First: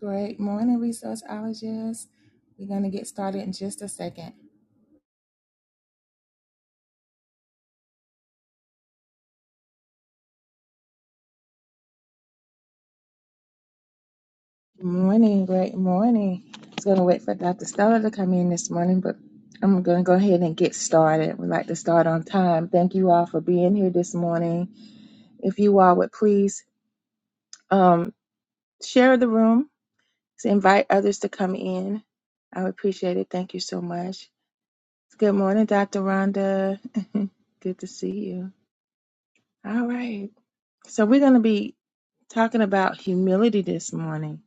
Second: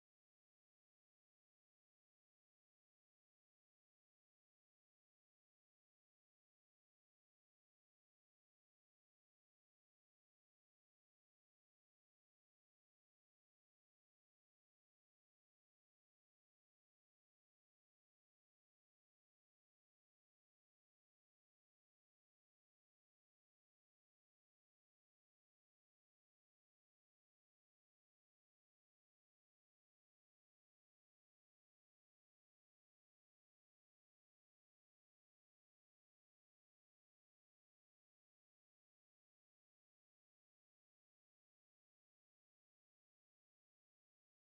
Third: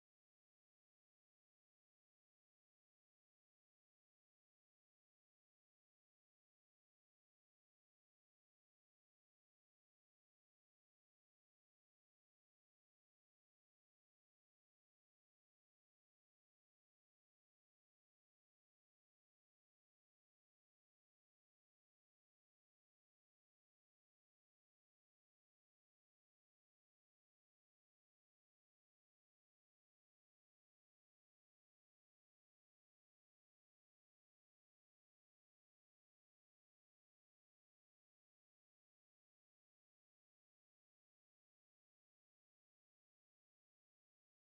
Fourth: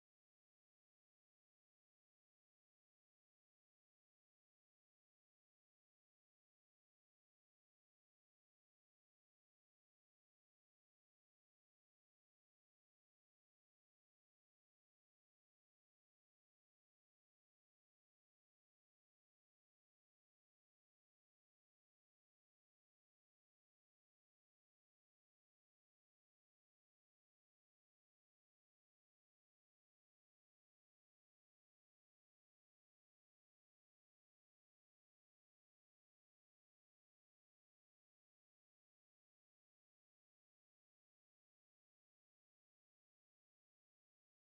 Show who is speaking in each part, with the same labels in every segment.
Speaker 1: Great morning, resourceologists. We're going to get started in just a second. Good morning, great morning. I was going to wait for Dr. Stella to come in this morning, but I'm going to go ahead and get started. We'd like to start on time. Thank you all for being here this morning. If you all would please um, share the room, so invite others to come in. I would appreciate it. Thank you so much. Good morning, Dr. Rhonda. Good to see you. All right. So we're going to be talking about humility this morning.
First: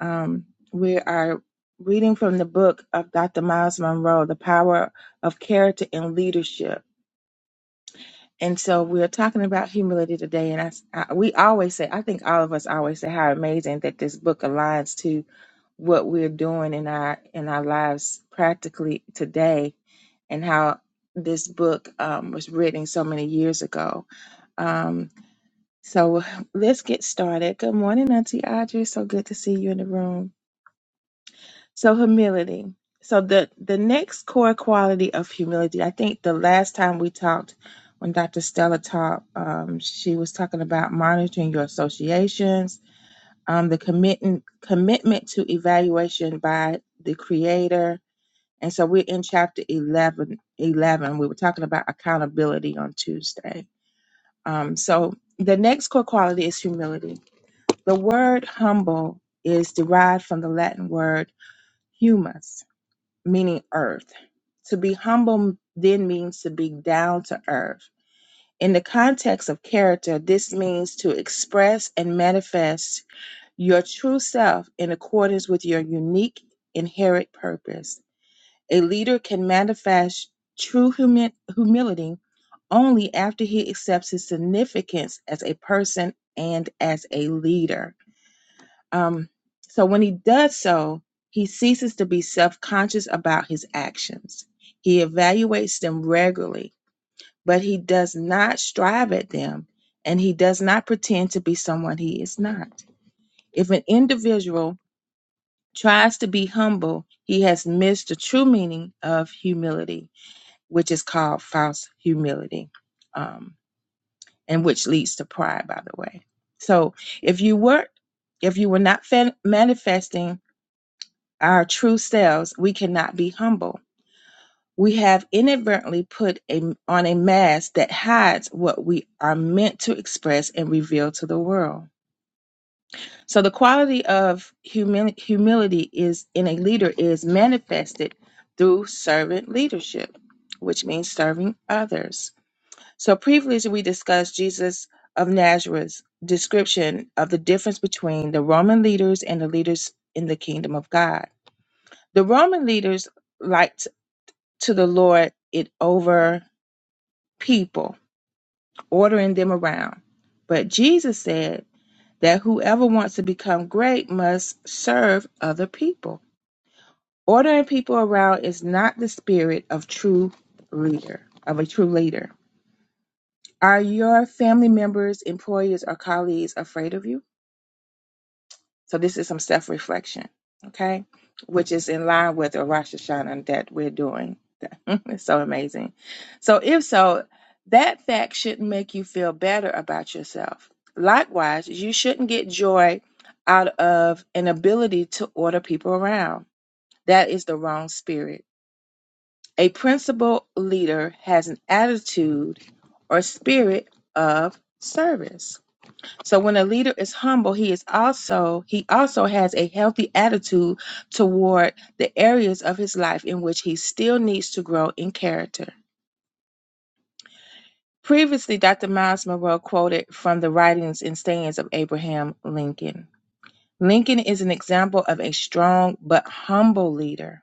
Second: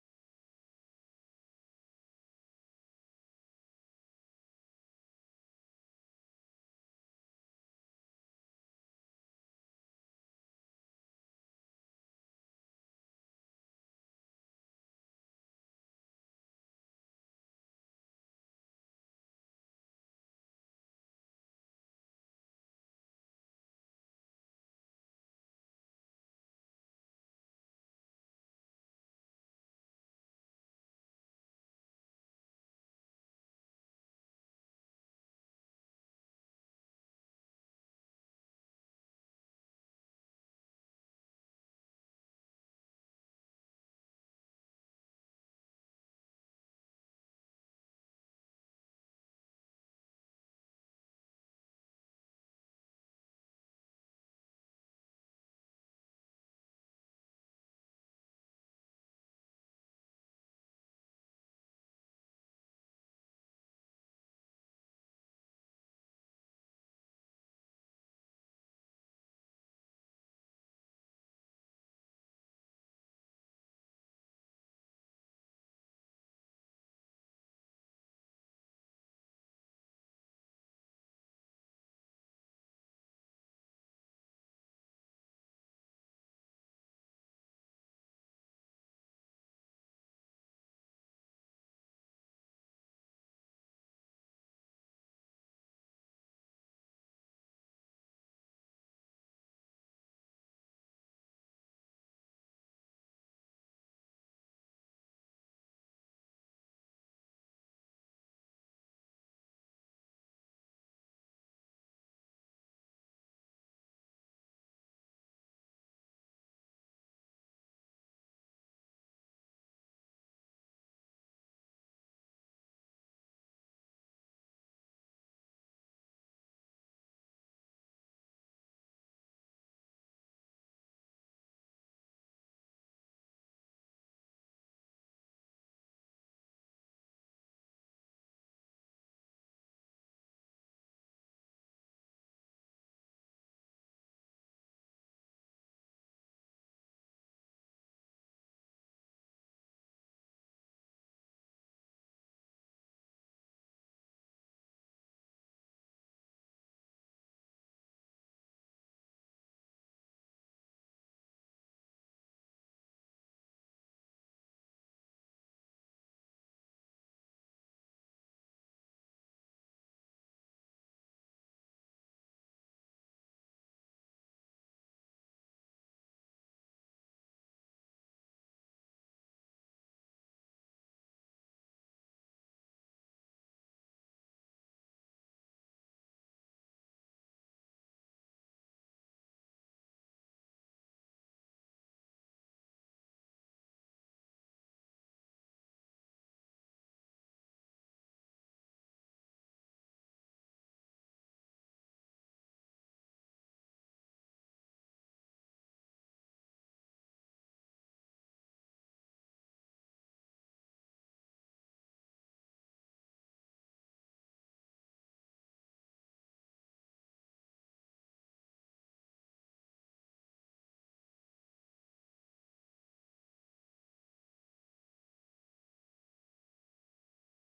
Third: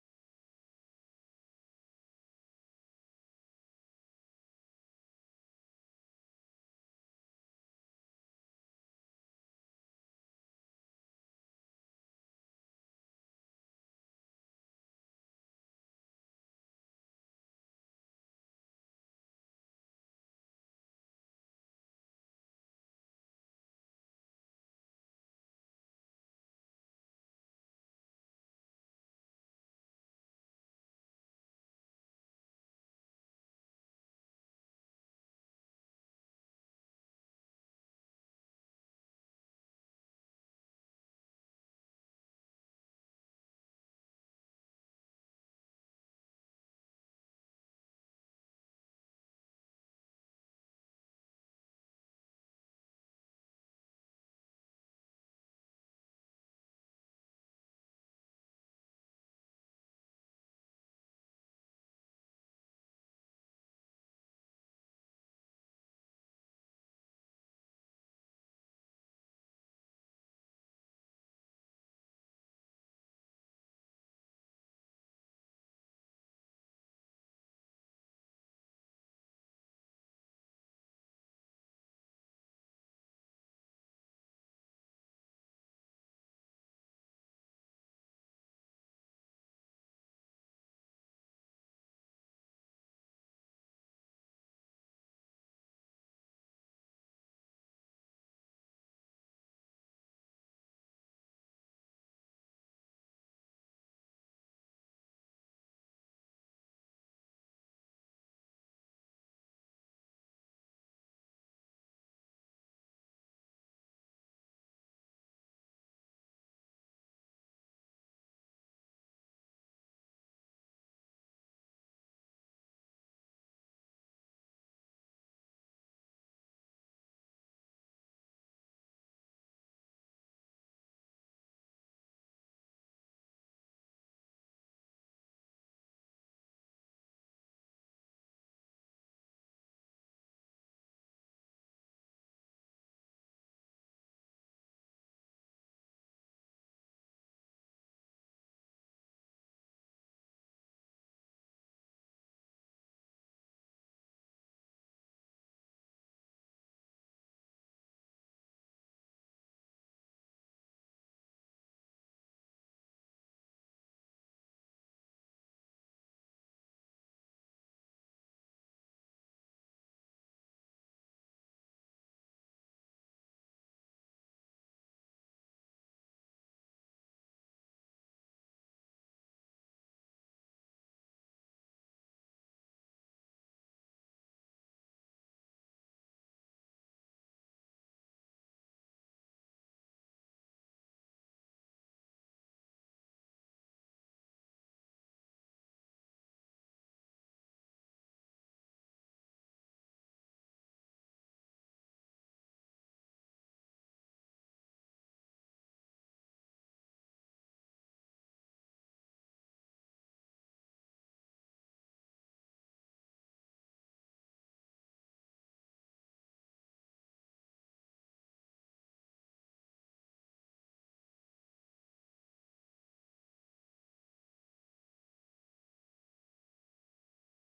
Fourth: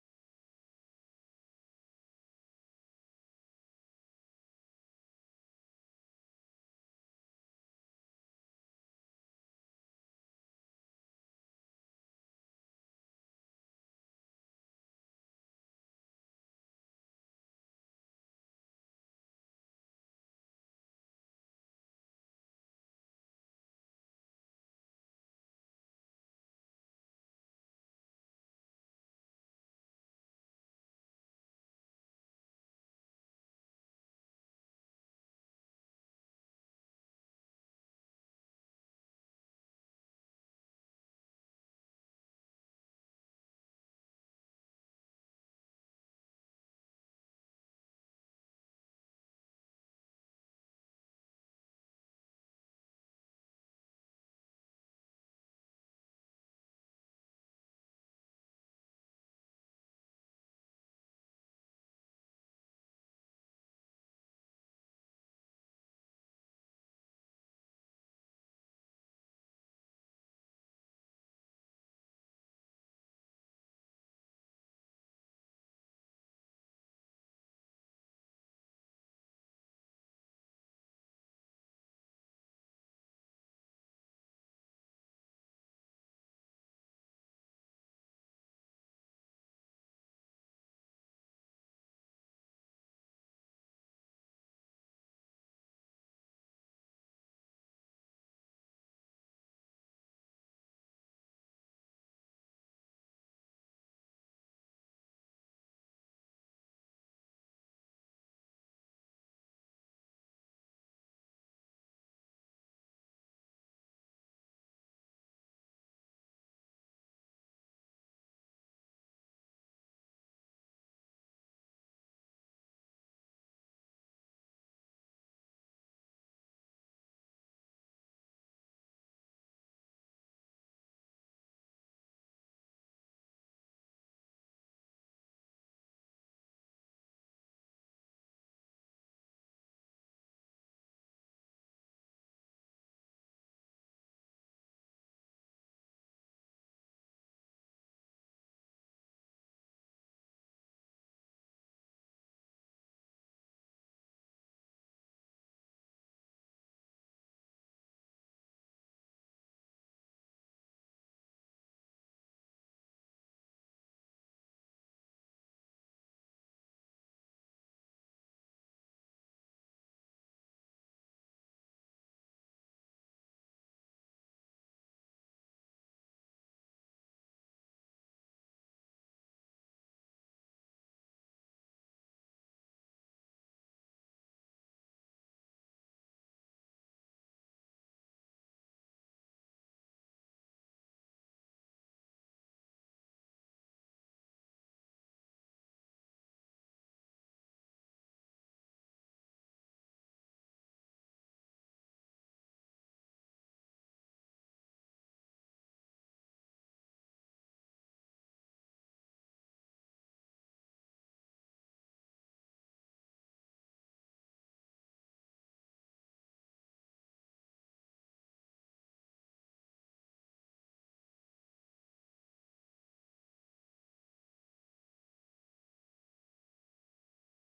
Speaker 1: Um, we are reading from the book of Dr. Miles Monroe, The Power of Character and Leadership. And so we're talking about humility today. And I, s- I- we always say, I think all of us always say how amazing that this book aligns to what we're doing in our in our lives practically today, and how this book um, was written so many years ago. Um, so let's get started. Good morning, Auntie Audrey. So good to see you in the room. So humility. So the the next core quality of humility. I think the last time we talked, when Dr. Stella taught, um, she was talking about monitoring your associations, um, the commitment commitment to evaluation by the Creator. And so we're in chapter 11, 11. We were talking about accountability on Tuesday. Um, so the next core quality is humility the word humble is derived from the Latin word humus, meaning earth. To be humble then means to be down to earth. In the context of character, this means to express and manifest your true self in accordance with your unique inherent purpose. A leader can manifest true humi- humility only after he accepts his significance as a person and as a leader. Um, so when he does so, he ceases to be self conscious about his actions. He evaluates them regularly, but he does not strive at them and he does not pretend to be someone he is not. If an individual tries to be humble, he has missed the true meaning of humility, which is called false humility, um, and which leads to pride, by the way. So if you were if you were not fa- manifesting our true selves, we cannot be humble. We have inadvertently put a, on a mask that hides what we are meant to express and reveal to the world. So the quality of humil- humility is in a leader is manifested through servant leadership, which means serving others. So previously we discussed Jesus of Nazareth's description of the difference between the Roman leaders and the leaders in the kingdom of God. The Roman leaders like to the Lord it over people, ordering them around. But Jesus said that whoever wants to become great must serve other people. Ordering people around is not the spirit of true leader, of a true leader. Are your family members, employers, or colleagues afraid of you? So this is some self-reflection, okay? Which is in line with the Rosh Hashanah that we're doing. it's so amazing. So if so, that fact shouldn't make you feel better about yourself. Likewise, you shouldn't get joy out of an ability to order people around. That is the wrong spirit. A principal leader has an attitude or spirit of service. So when a leader is humble, he is also he also has a healthy attitude toward the areas of his life in which he still needs to grow in character. Previously, Dr. Miles Monroe quoted from the writings and sayings of Abraham Lincoln. Lincoln is an example of a strong but humble leader.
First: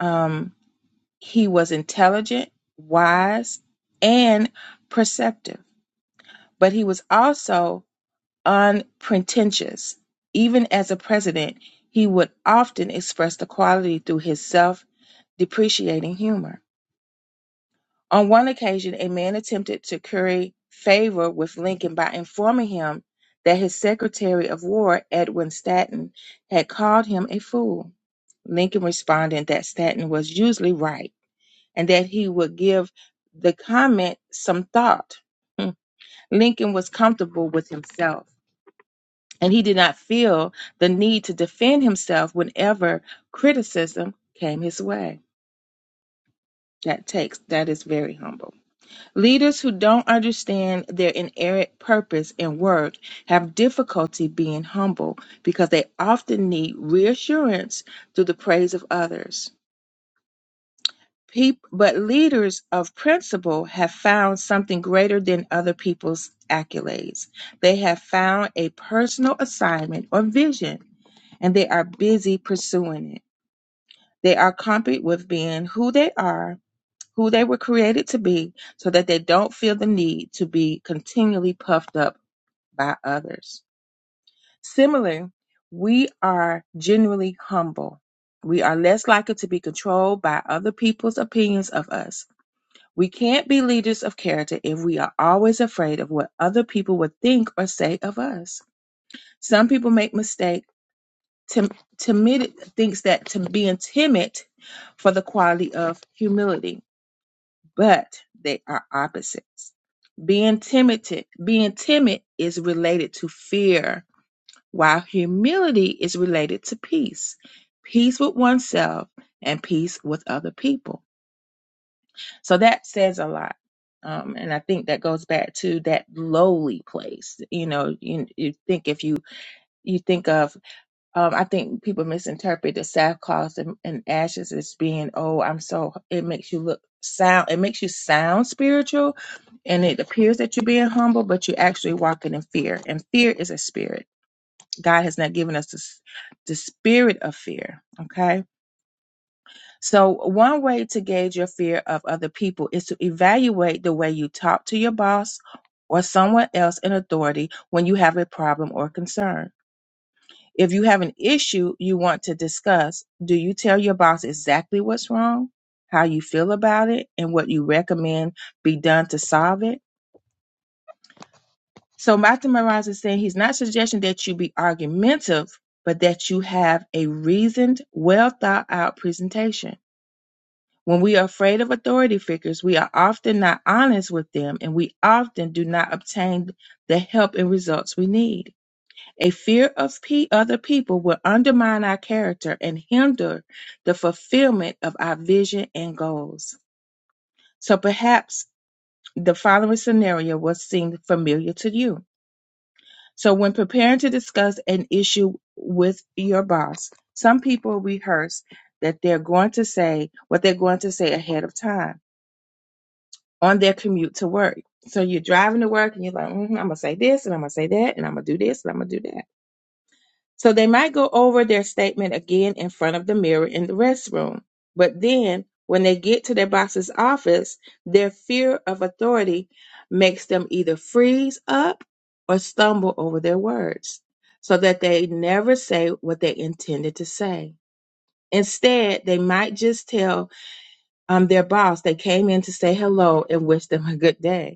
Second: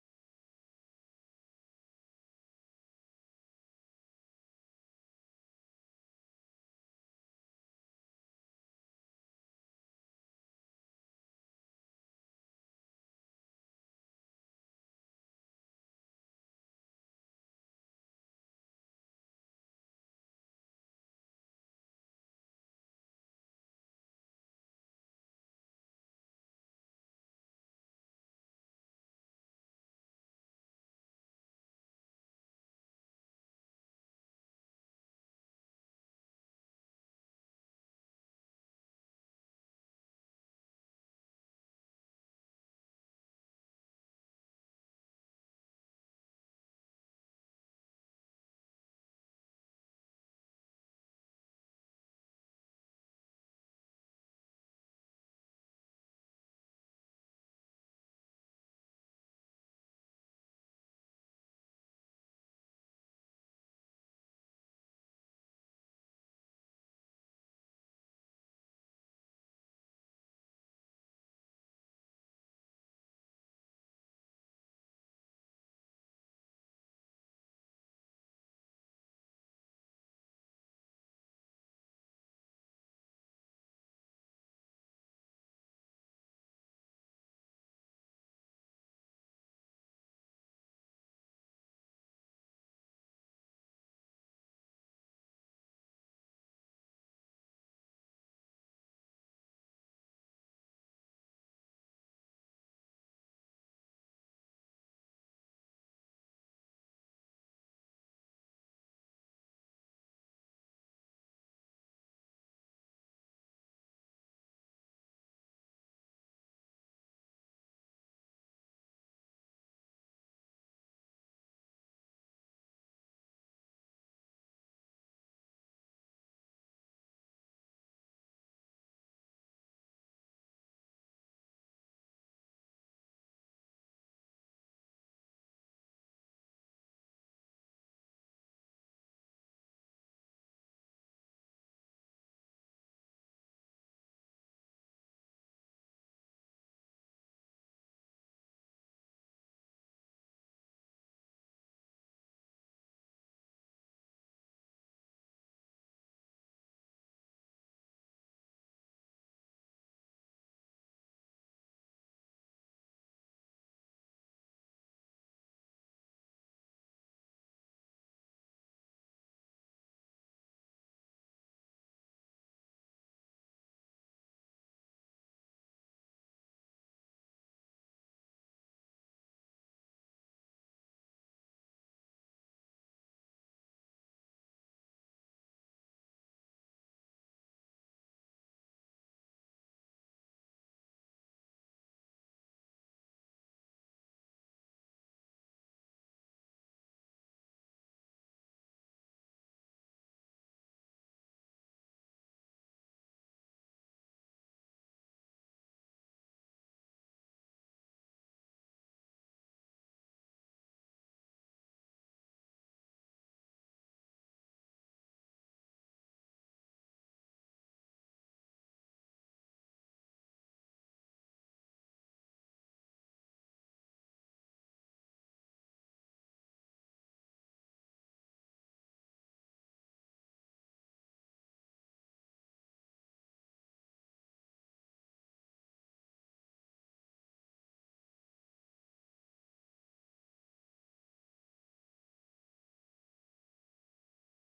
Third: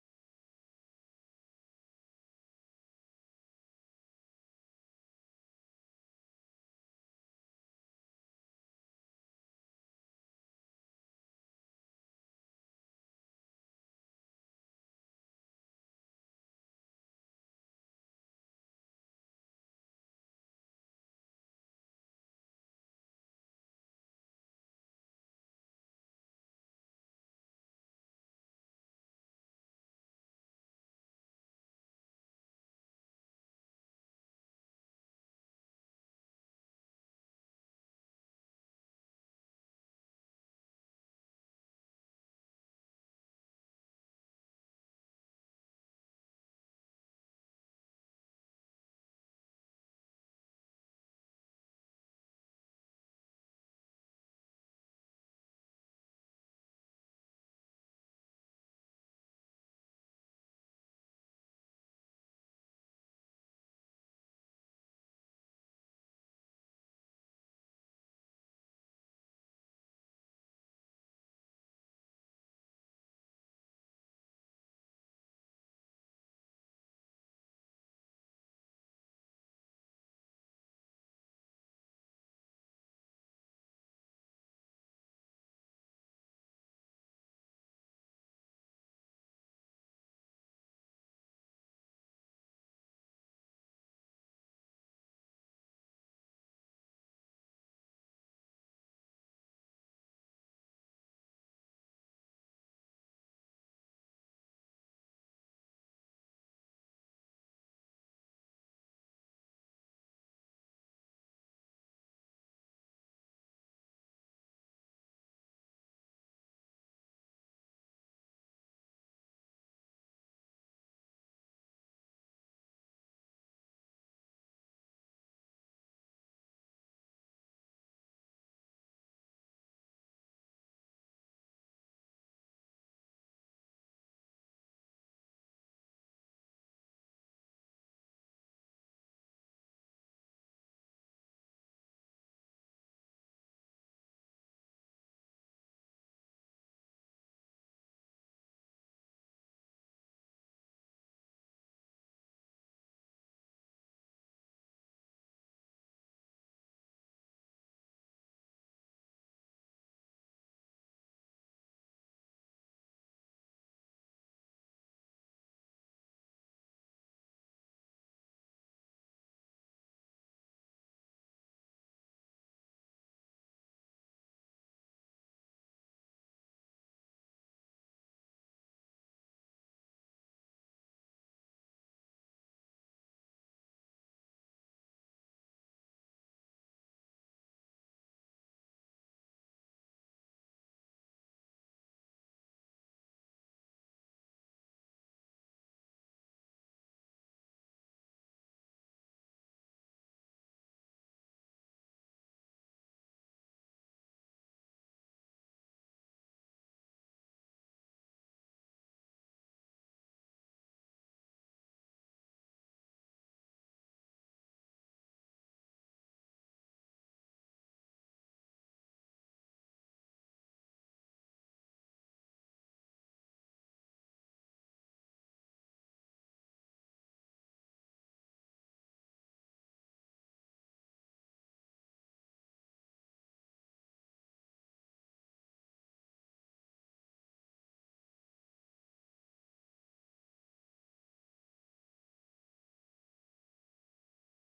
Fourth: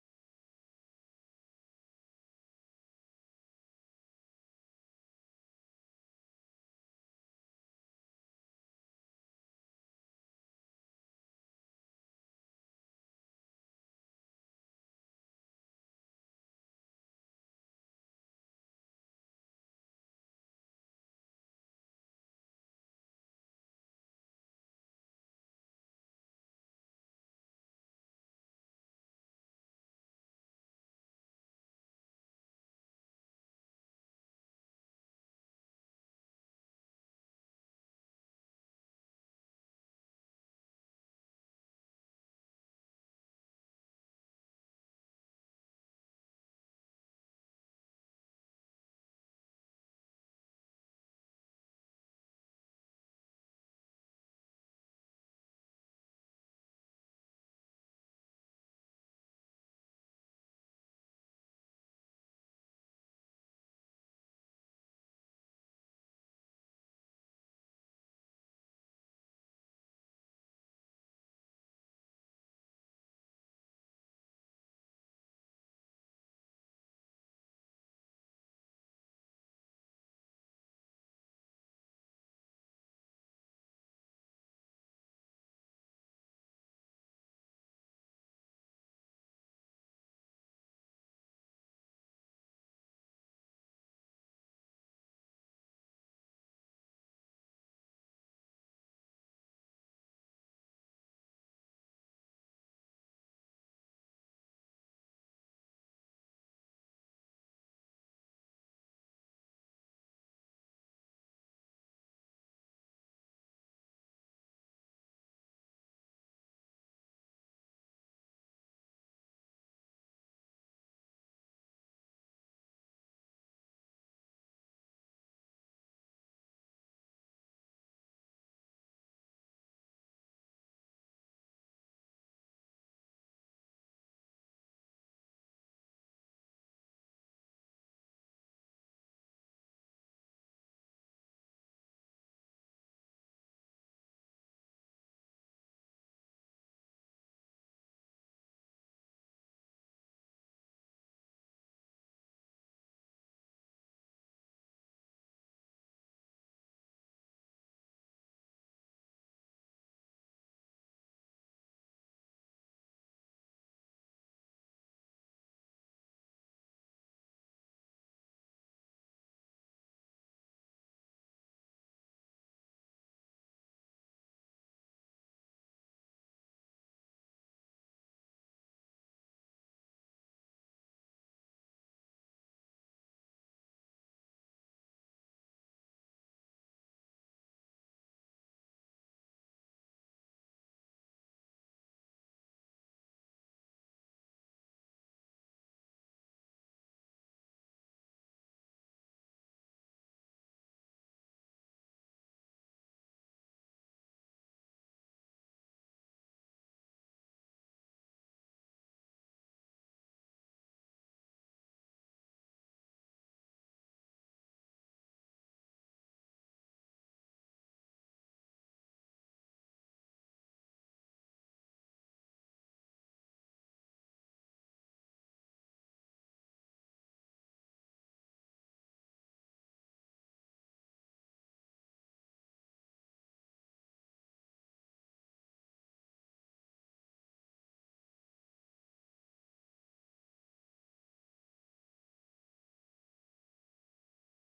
Speaker 1: Um, he was intelligent, wise, and perceptive, but he was also unpretentious. Even as a president, he would often express the quality through his self depreciating humor. On one occasion, a man attempted to curry favor with Lincoln by informing him that his Secretary of War, Edwin Stanton, had called him a fool. Lincoln responded that Stanton was usually right and that he would give the comment some thought. Hmm. Lincoln was comfortable with himself. and he did not feel the need to defend himself whenever criticism came his way. That takes that is very humble. Leaders who don't understand their inerrant purpose and work have difficulty being humble because they often need reassurance through the praise of others. Peop- but leaders of principle have found something greater than other people's accolades. They have found a personal assignment or vision and they are busy pursuing it. They are comforted with being who they are, who they were created to be, so that they don't feel the need to be continually puffed up by others. Similarly, we are genuinely humble. We are less likely to be controlled by other people's opinions of us. We can't be leaders of character if we are always afraid of what other people would think or say of us. Some people make mistakes. Tim- timid thinks that to being timid for the quality of humility, but they are opposites. Being timid, being timid is related to fear, while humility is related to peace, peace with oneself and peace with other people. So that says a lot. Um, and I think that goes back to that lowly place. You know, you, you think if you you think of Um, I think people misinterpret the sackcloth and, and ashes as being, oh, I'm so, it makes you look sound, it makes you sound spiritual and it appears that you're being humble, but you're actually walking in fear. And fear is a spirit. God has not given us the, s- the spirit of fear. Okay. So, one way to gauge your fear of other people is to evaluate the way you talk to your boss or someone else in authority when you have a problem or concern. If you have an issue you want to discuss, do you tell your boss exactly what's wrong, how you feel about it, and what you recommend be done to solve it? So Martin Moraz is saying he's not suggesting that you be argumentative, but that you have a reasoned, well thought out presentation. When we are afraid of authority figures, we are often not honest with them and we often do not obtain the help and results we need. A fear of pe- other people will undermine our character and hinder the fulfillment of our vision and goals. So perhaps the following scenario will seem familiar to you. So, when preparing to discuss an issue with your boss, some people rehearse that they're going to say what they're going to say ahead of time on their commute to work. So, you're driving to work and you're like, "Mhm, I'm going to say this and I'm going to say that and I'm going to do this and I'm going to do that. So they might go over their statement again in front of the mirror in the restroom. But then when they get to their boss's office, their fear of authority makes them either freeze up or stumble over their words so that they never say what they intended to say. Instead, they might just tell um, their boss they came in to say hello and wish them a good day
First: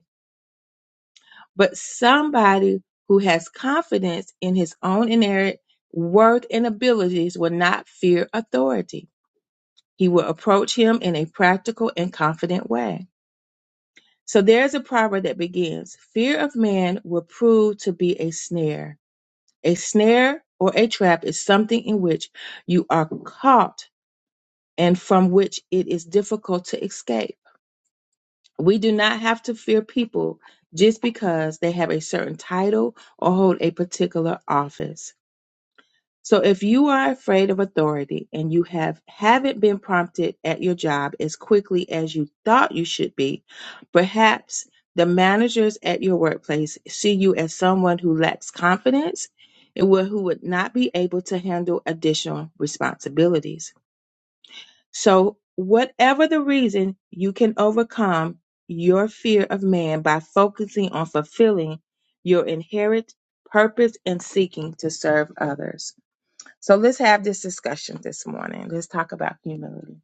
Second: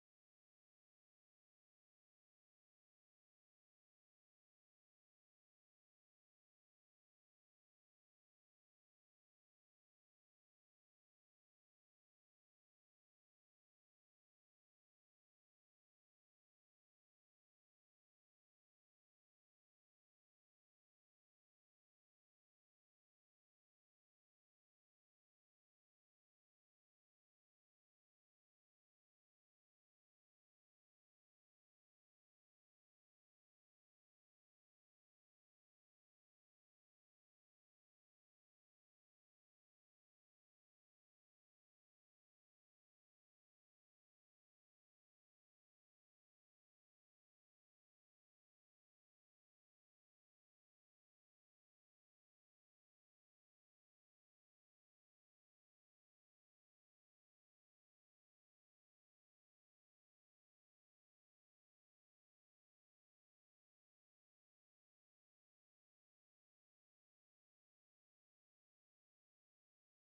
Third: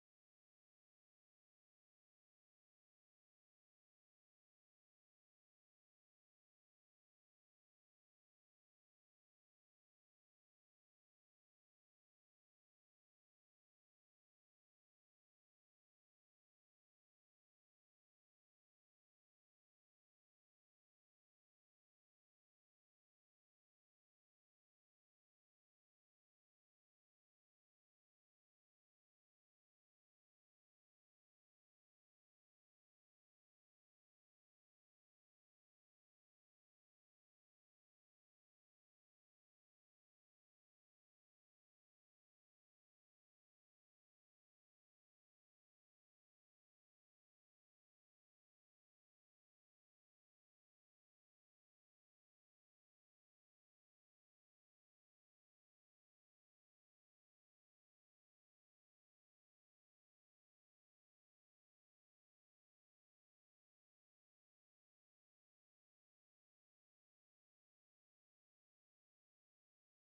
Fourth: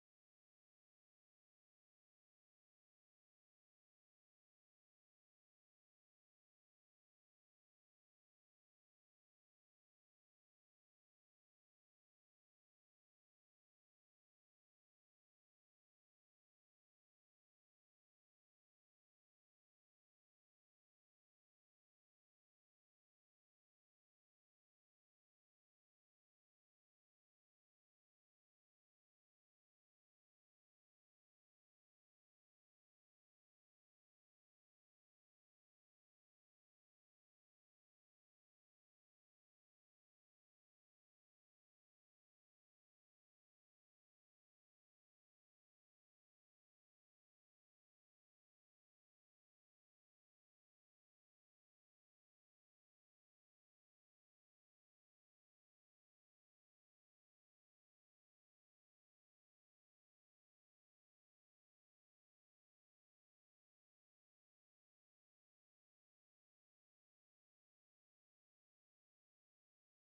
Speaker 1: but somebody who has confidence in his own inherent worth and abilities will not fear authority. He will approach him in a practical and confident way. So there's a proverb that begins Fear of man will prove to be a snare. A snare or a trap is something in which you are caught and from which it is difficult to escape. We do not have to fear people just because they have a certain title or hold a particular office. So if you are afraid of authority and you have haven't been prompted at your job as quickly as you thought you should be, perhaps the managers at your workplace see you as someone who lacks confidence and who who would not be able to handle additional responsibilities. So, whatever the reason, you can overcome your fear of man by focusing on fulfilling your inherent purpose and seeking to serve others. So, let's have this discussion this morning. Let's talk about humility.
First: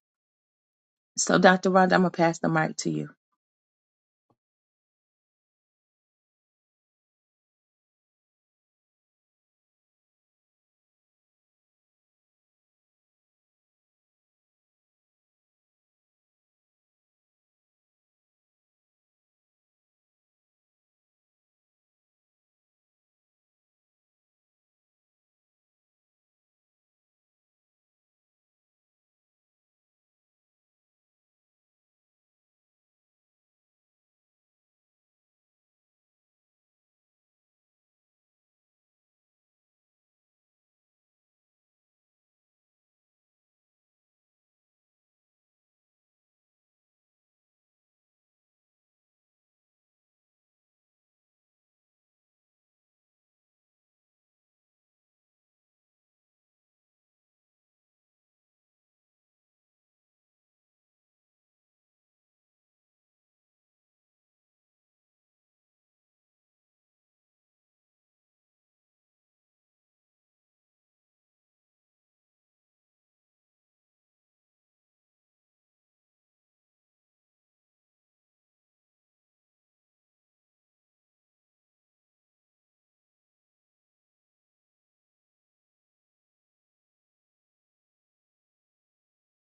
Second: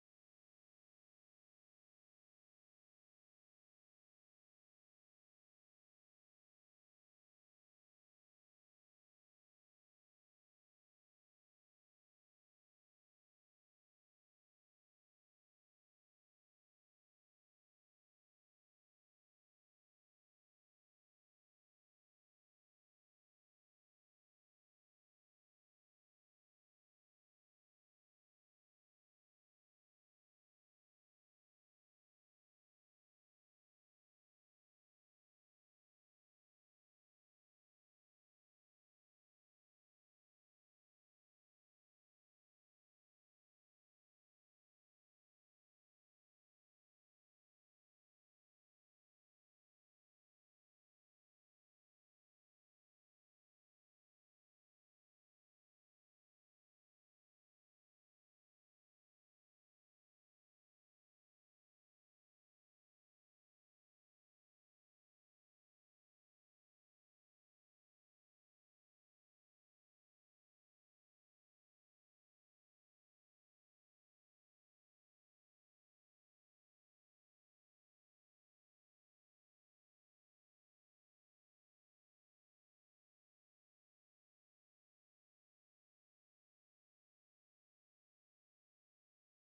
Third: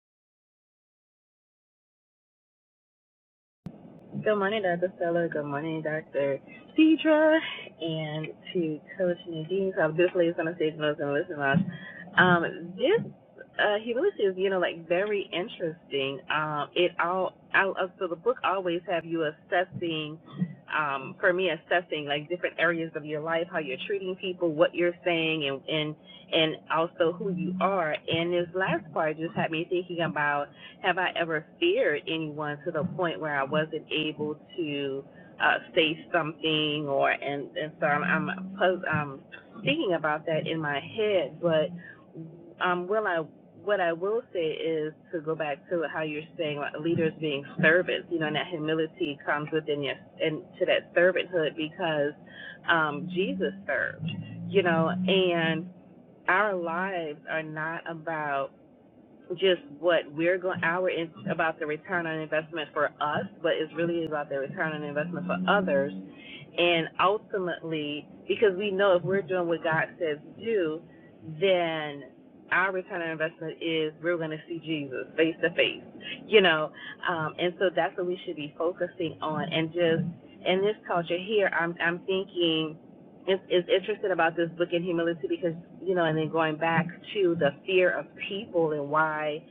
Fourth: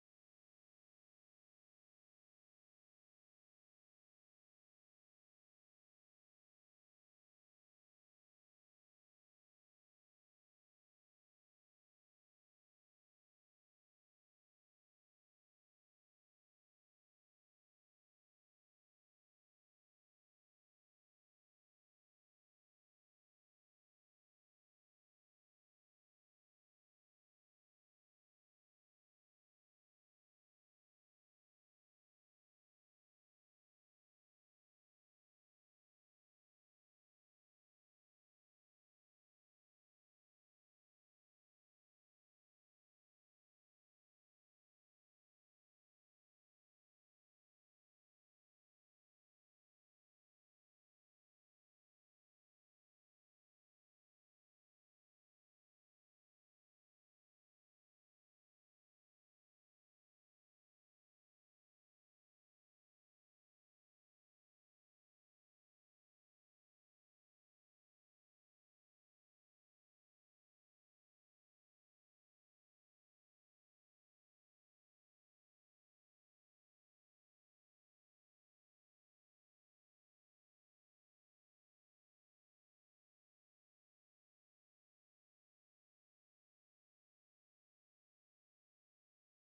Speaker 1: So, Dr. Rhonda, I'm going to pass the mic to you.
Speaker 2: Good morning, Dr. Stella. Good morning, Dr. Deidre. And to Coach Nadine, So, I've on the stage notes and listen us. Um, this uh, humility is, you know, like very interesting. Um, it all, I, uh, so the book always have you assessing, um, for me, assessing like different areas of your life, how you're treating people, what you're saying, and and and also who you are. And this last part just had me thinking about have I ever feared anyone to the point where I wasn't able to uh, say something or and and so I'm I'm, I'm thinking about that in my head, but um, will I what I will say is to go back to how you're saying like, leaders being servants, you know, and that humility comes within your and to that servanthood because um, Jesus served, you know, and our lives are not about just what we're going, our, in about the return on investment for us, but it's really about the return on investment for others. And ultimately, because we know if we're doing what God says to do, then our return on investment is we're going to see Jesus face to face, you know. Um, and so that's what we should be focusing on. And just in this culture here, I'm I'm thinking is, is interested about this book in humility because you know, and then going back to the fear of people and why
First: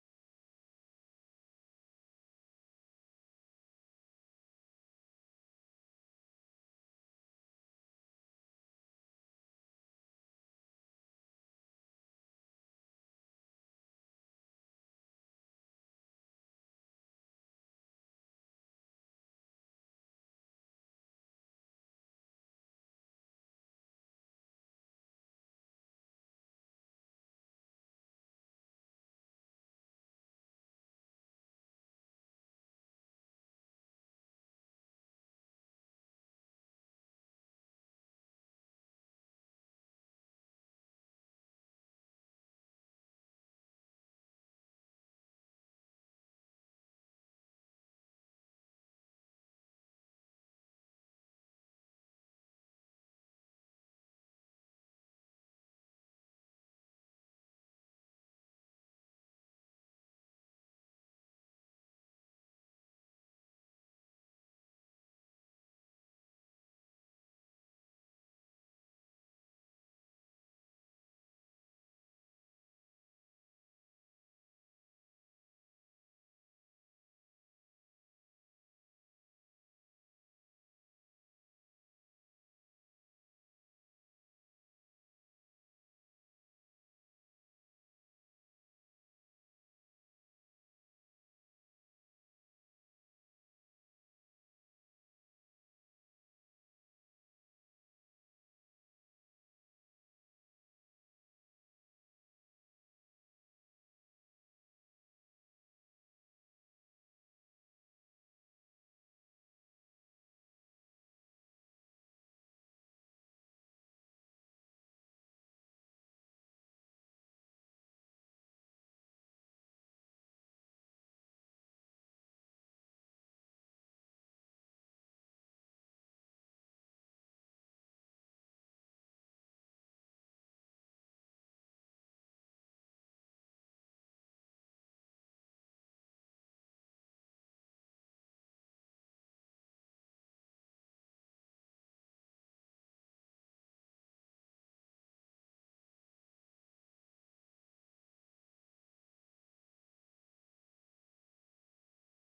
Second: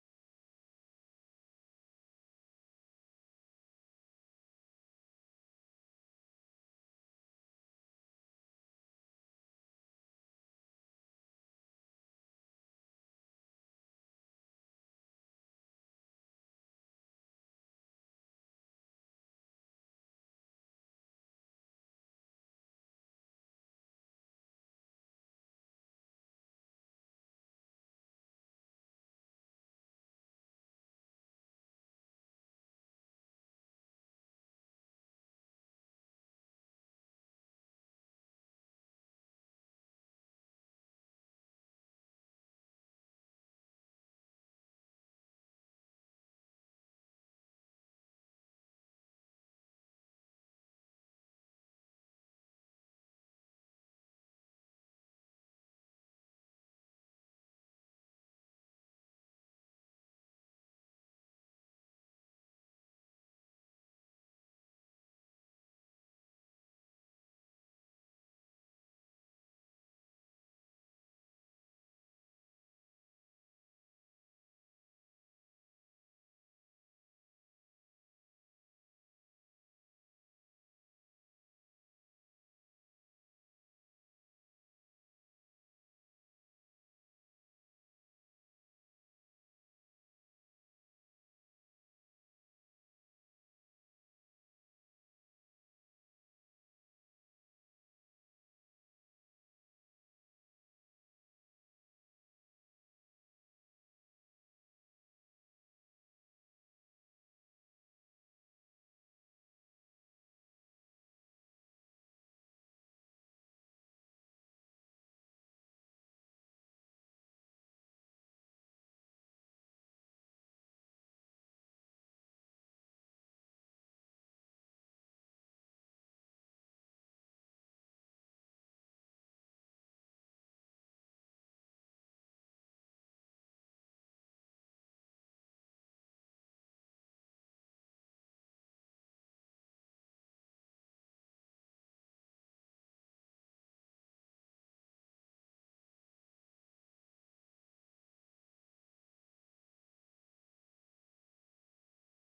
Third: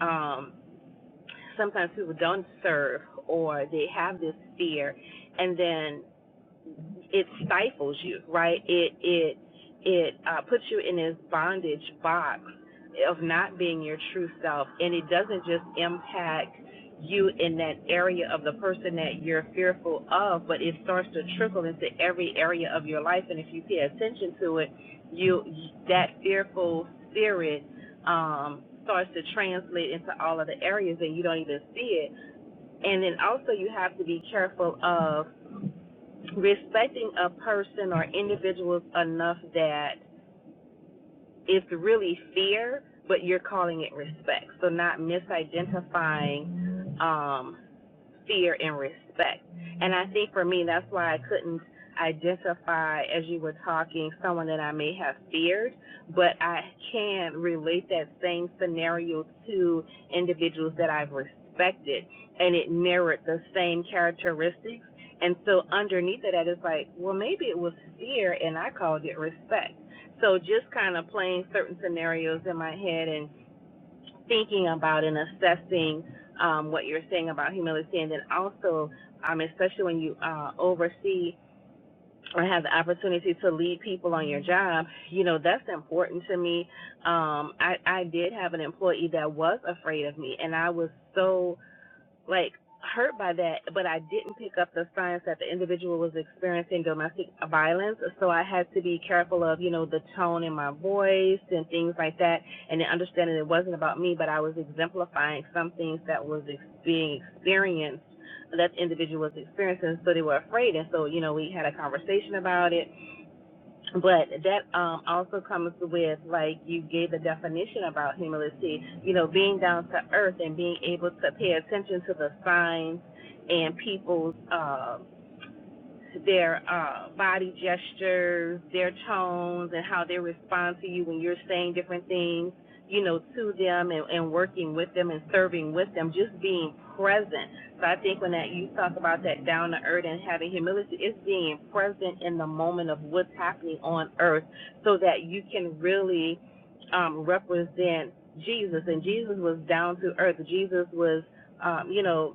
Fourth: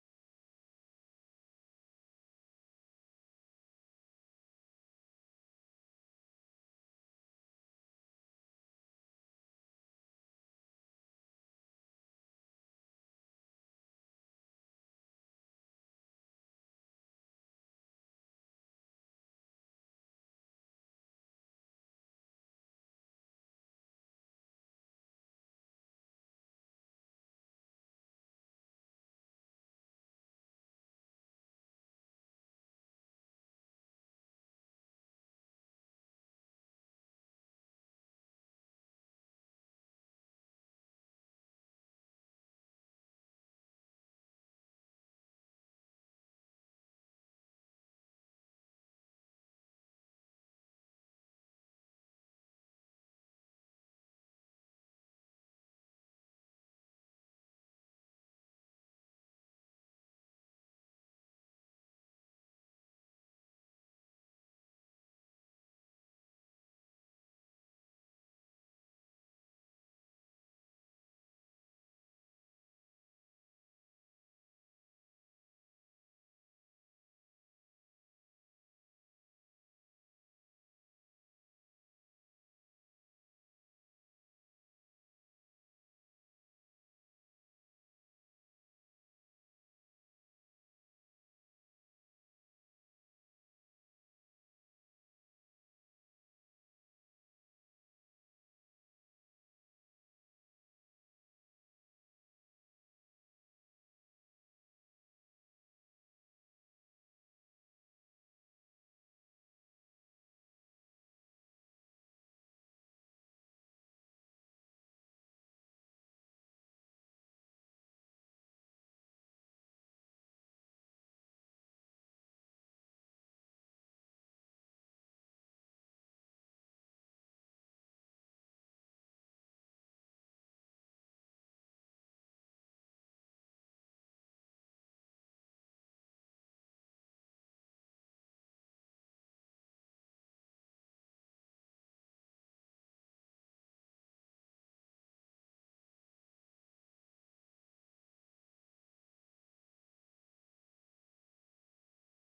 Speaker 2: um, sometimes people don't serve or they have this fear, and then it stifles you, right? It it it uh, puts you in this bondage box of not being your true self, and it doesn't just impact you in that area of the person that you're fearful of, but it starts to trickle into every area of your life, and if you pay attention to it, you that fearful spirit um, starts to translate into all of the areas, and you don't even see it. And then also you have to be careful of respecting a person or individuals enough that it's really fear, but you're calling it respect. So not misidentifying um, fear and respect. And I think for me, that's why I couldn't identify as you were talking someone that I may have feared, but I can relate that same scenario to individuals that I've respected, and it mirrored the same characteristics. And so underneath of that is like, well, maybe it was fear, and I called it respect. So just kind of playing certain scenarios in my head and thinking about and assessing um, what you're saying about humility, and then also, um, especially when you uh, oversee or have the opportunity to lead people on your job, you know that's important to me. Um, I, I did have an employee that was afraid of me, and I was so like hurt by that, but I didn't pick up the signs that the individual was experiencing domestic violence. So I had to be careful of, you know, the tone in my voice and things like that, and then understanding it wasn't about me, but I was exemplifying some things that was ex- being experienced that the individual was experiencing. So they were afraid, and so you know, we had a conversation about it but that um, also comes with, like you gave the definition about humility, you know, being down to earth and being able to pay attention to the signs and people's uh, their uh, body gestures, their tones, and how they respond to you when you're saying different things, you know, to them and, and working with them and serving with them, just being present. So I think when that you talk about that down to earth and having humility, it's being present in the moment of what's happening on earth, so that you can really um, represent Jesus. And Jesus was down to earth. Jesus was, um, you know,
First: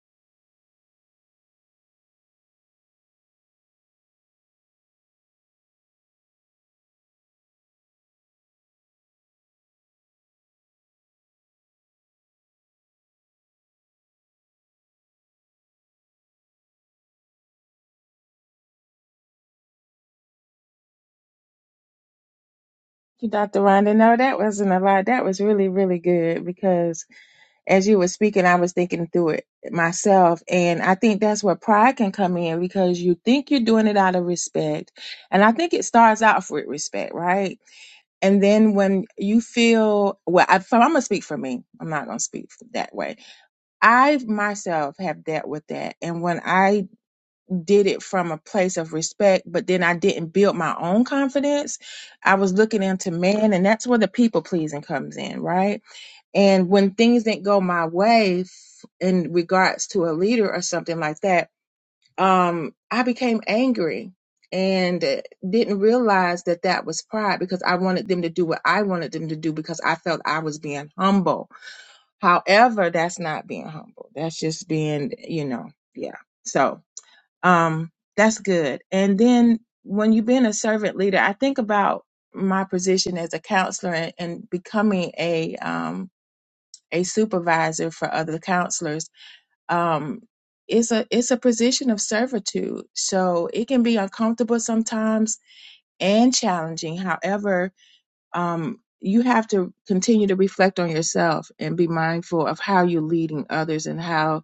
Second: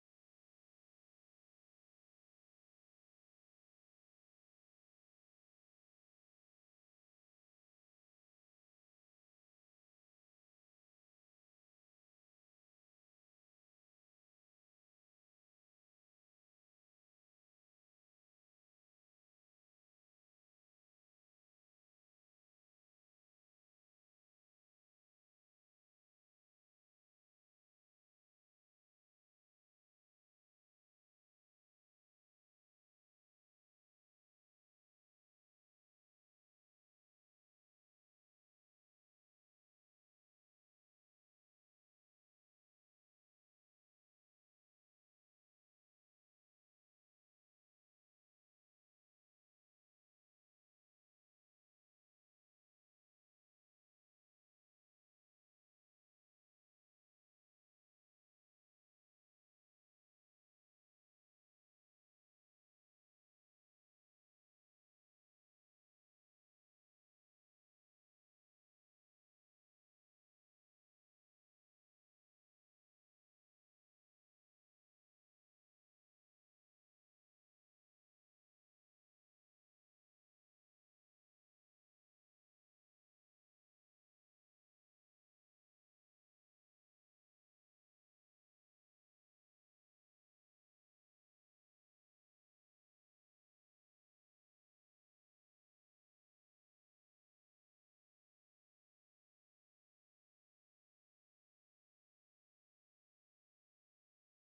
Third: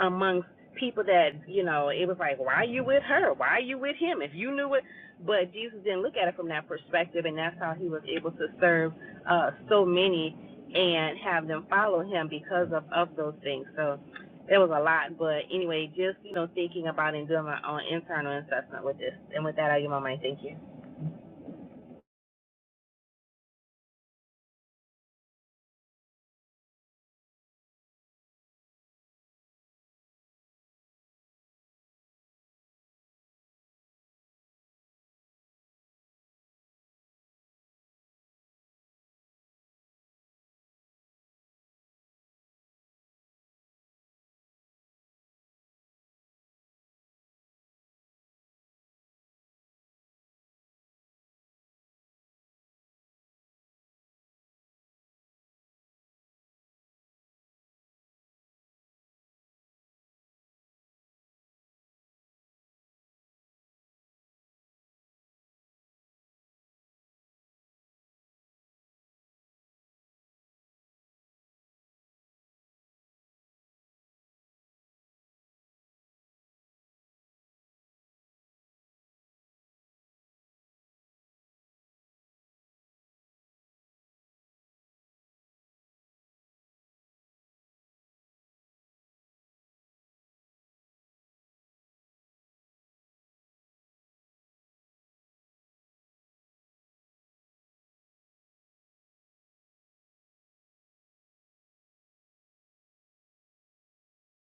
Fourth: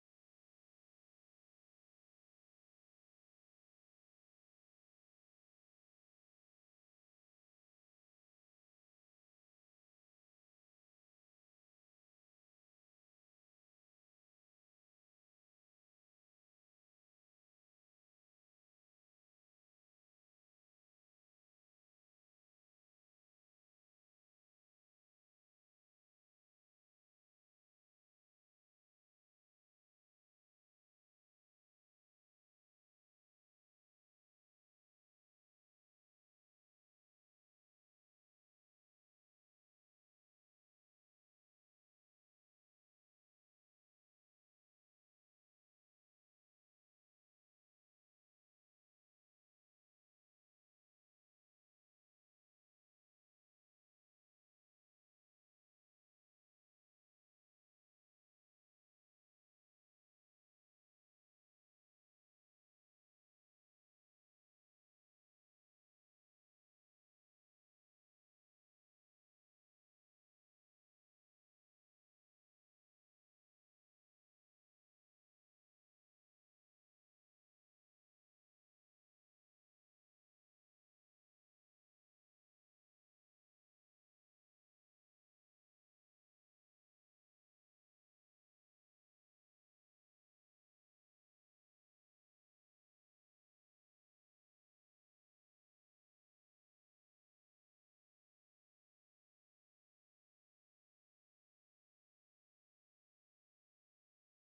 Speaker 2: amongst people that you know it was like why are you with her why are you with him if you knew it but jesus didn't look at it from that perspective and that's how he was able to serve uh so many and have them follow him because of of those things so it was a lot but anyway just you know thinking about and doing my own internal assessment with this and with that i give my mind thank you
Speaker 1: Thank you, Dr. Rhonda. No, that wasn't a lot. That was really, really good because as you were speaking, I was thinking through it myself. And I think that's where pride can come in because you think you're doing it out of respect. And I think it starts out with respect, right? And then when you feel, well, I, so I'm going to speak for me. I'm not going to speak that way. I myself have dealt with that. And when I did it from a place of respect, but then I didn't build my own confidence, I was looking into man. And that's where the people pleasing comes in, right? And when things didn't go my way f- in regards to a leader or something like that, um, I became angry and uh, didn't realize that that was pride because I wanted them to do what I wanted them to do because I felt I was being humble. However, that's not being humble. That's just being, you know, yeah. So, um, that's good. And then when you've been a servant leader, I think about my position as a counselor and, and becoming a, um, a supervisor for other counselors um, it's a it's a position of servitude so it can be uncomfortable sometimes and challenging however um, you have to continue to reflect on yourself and be mindful of how you're leading others and how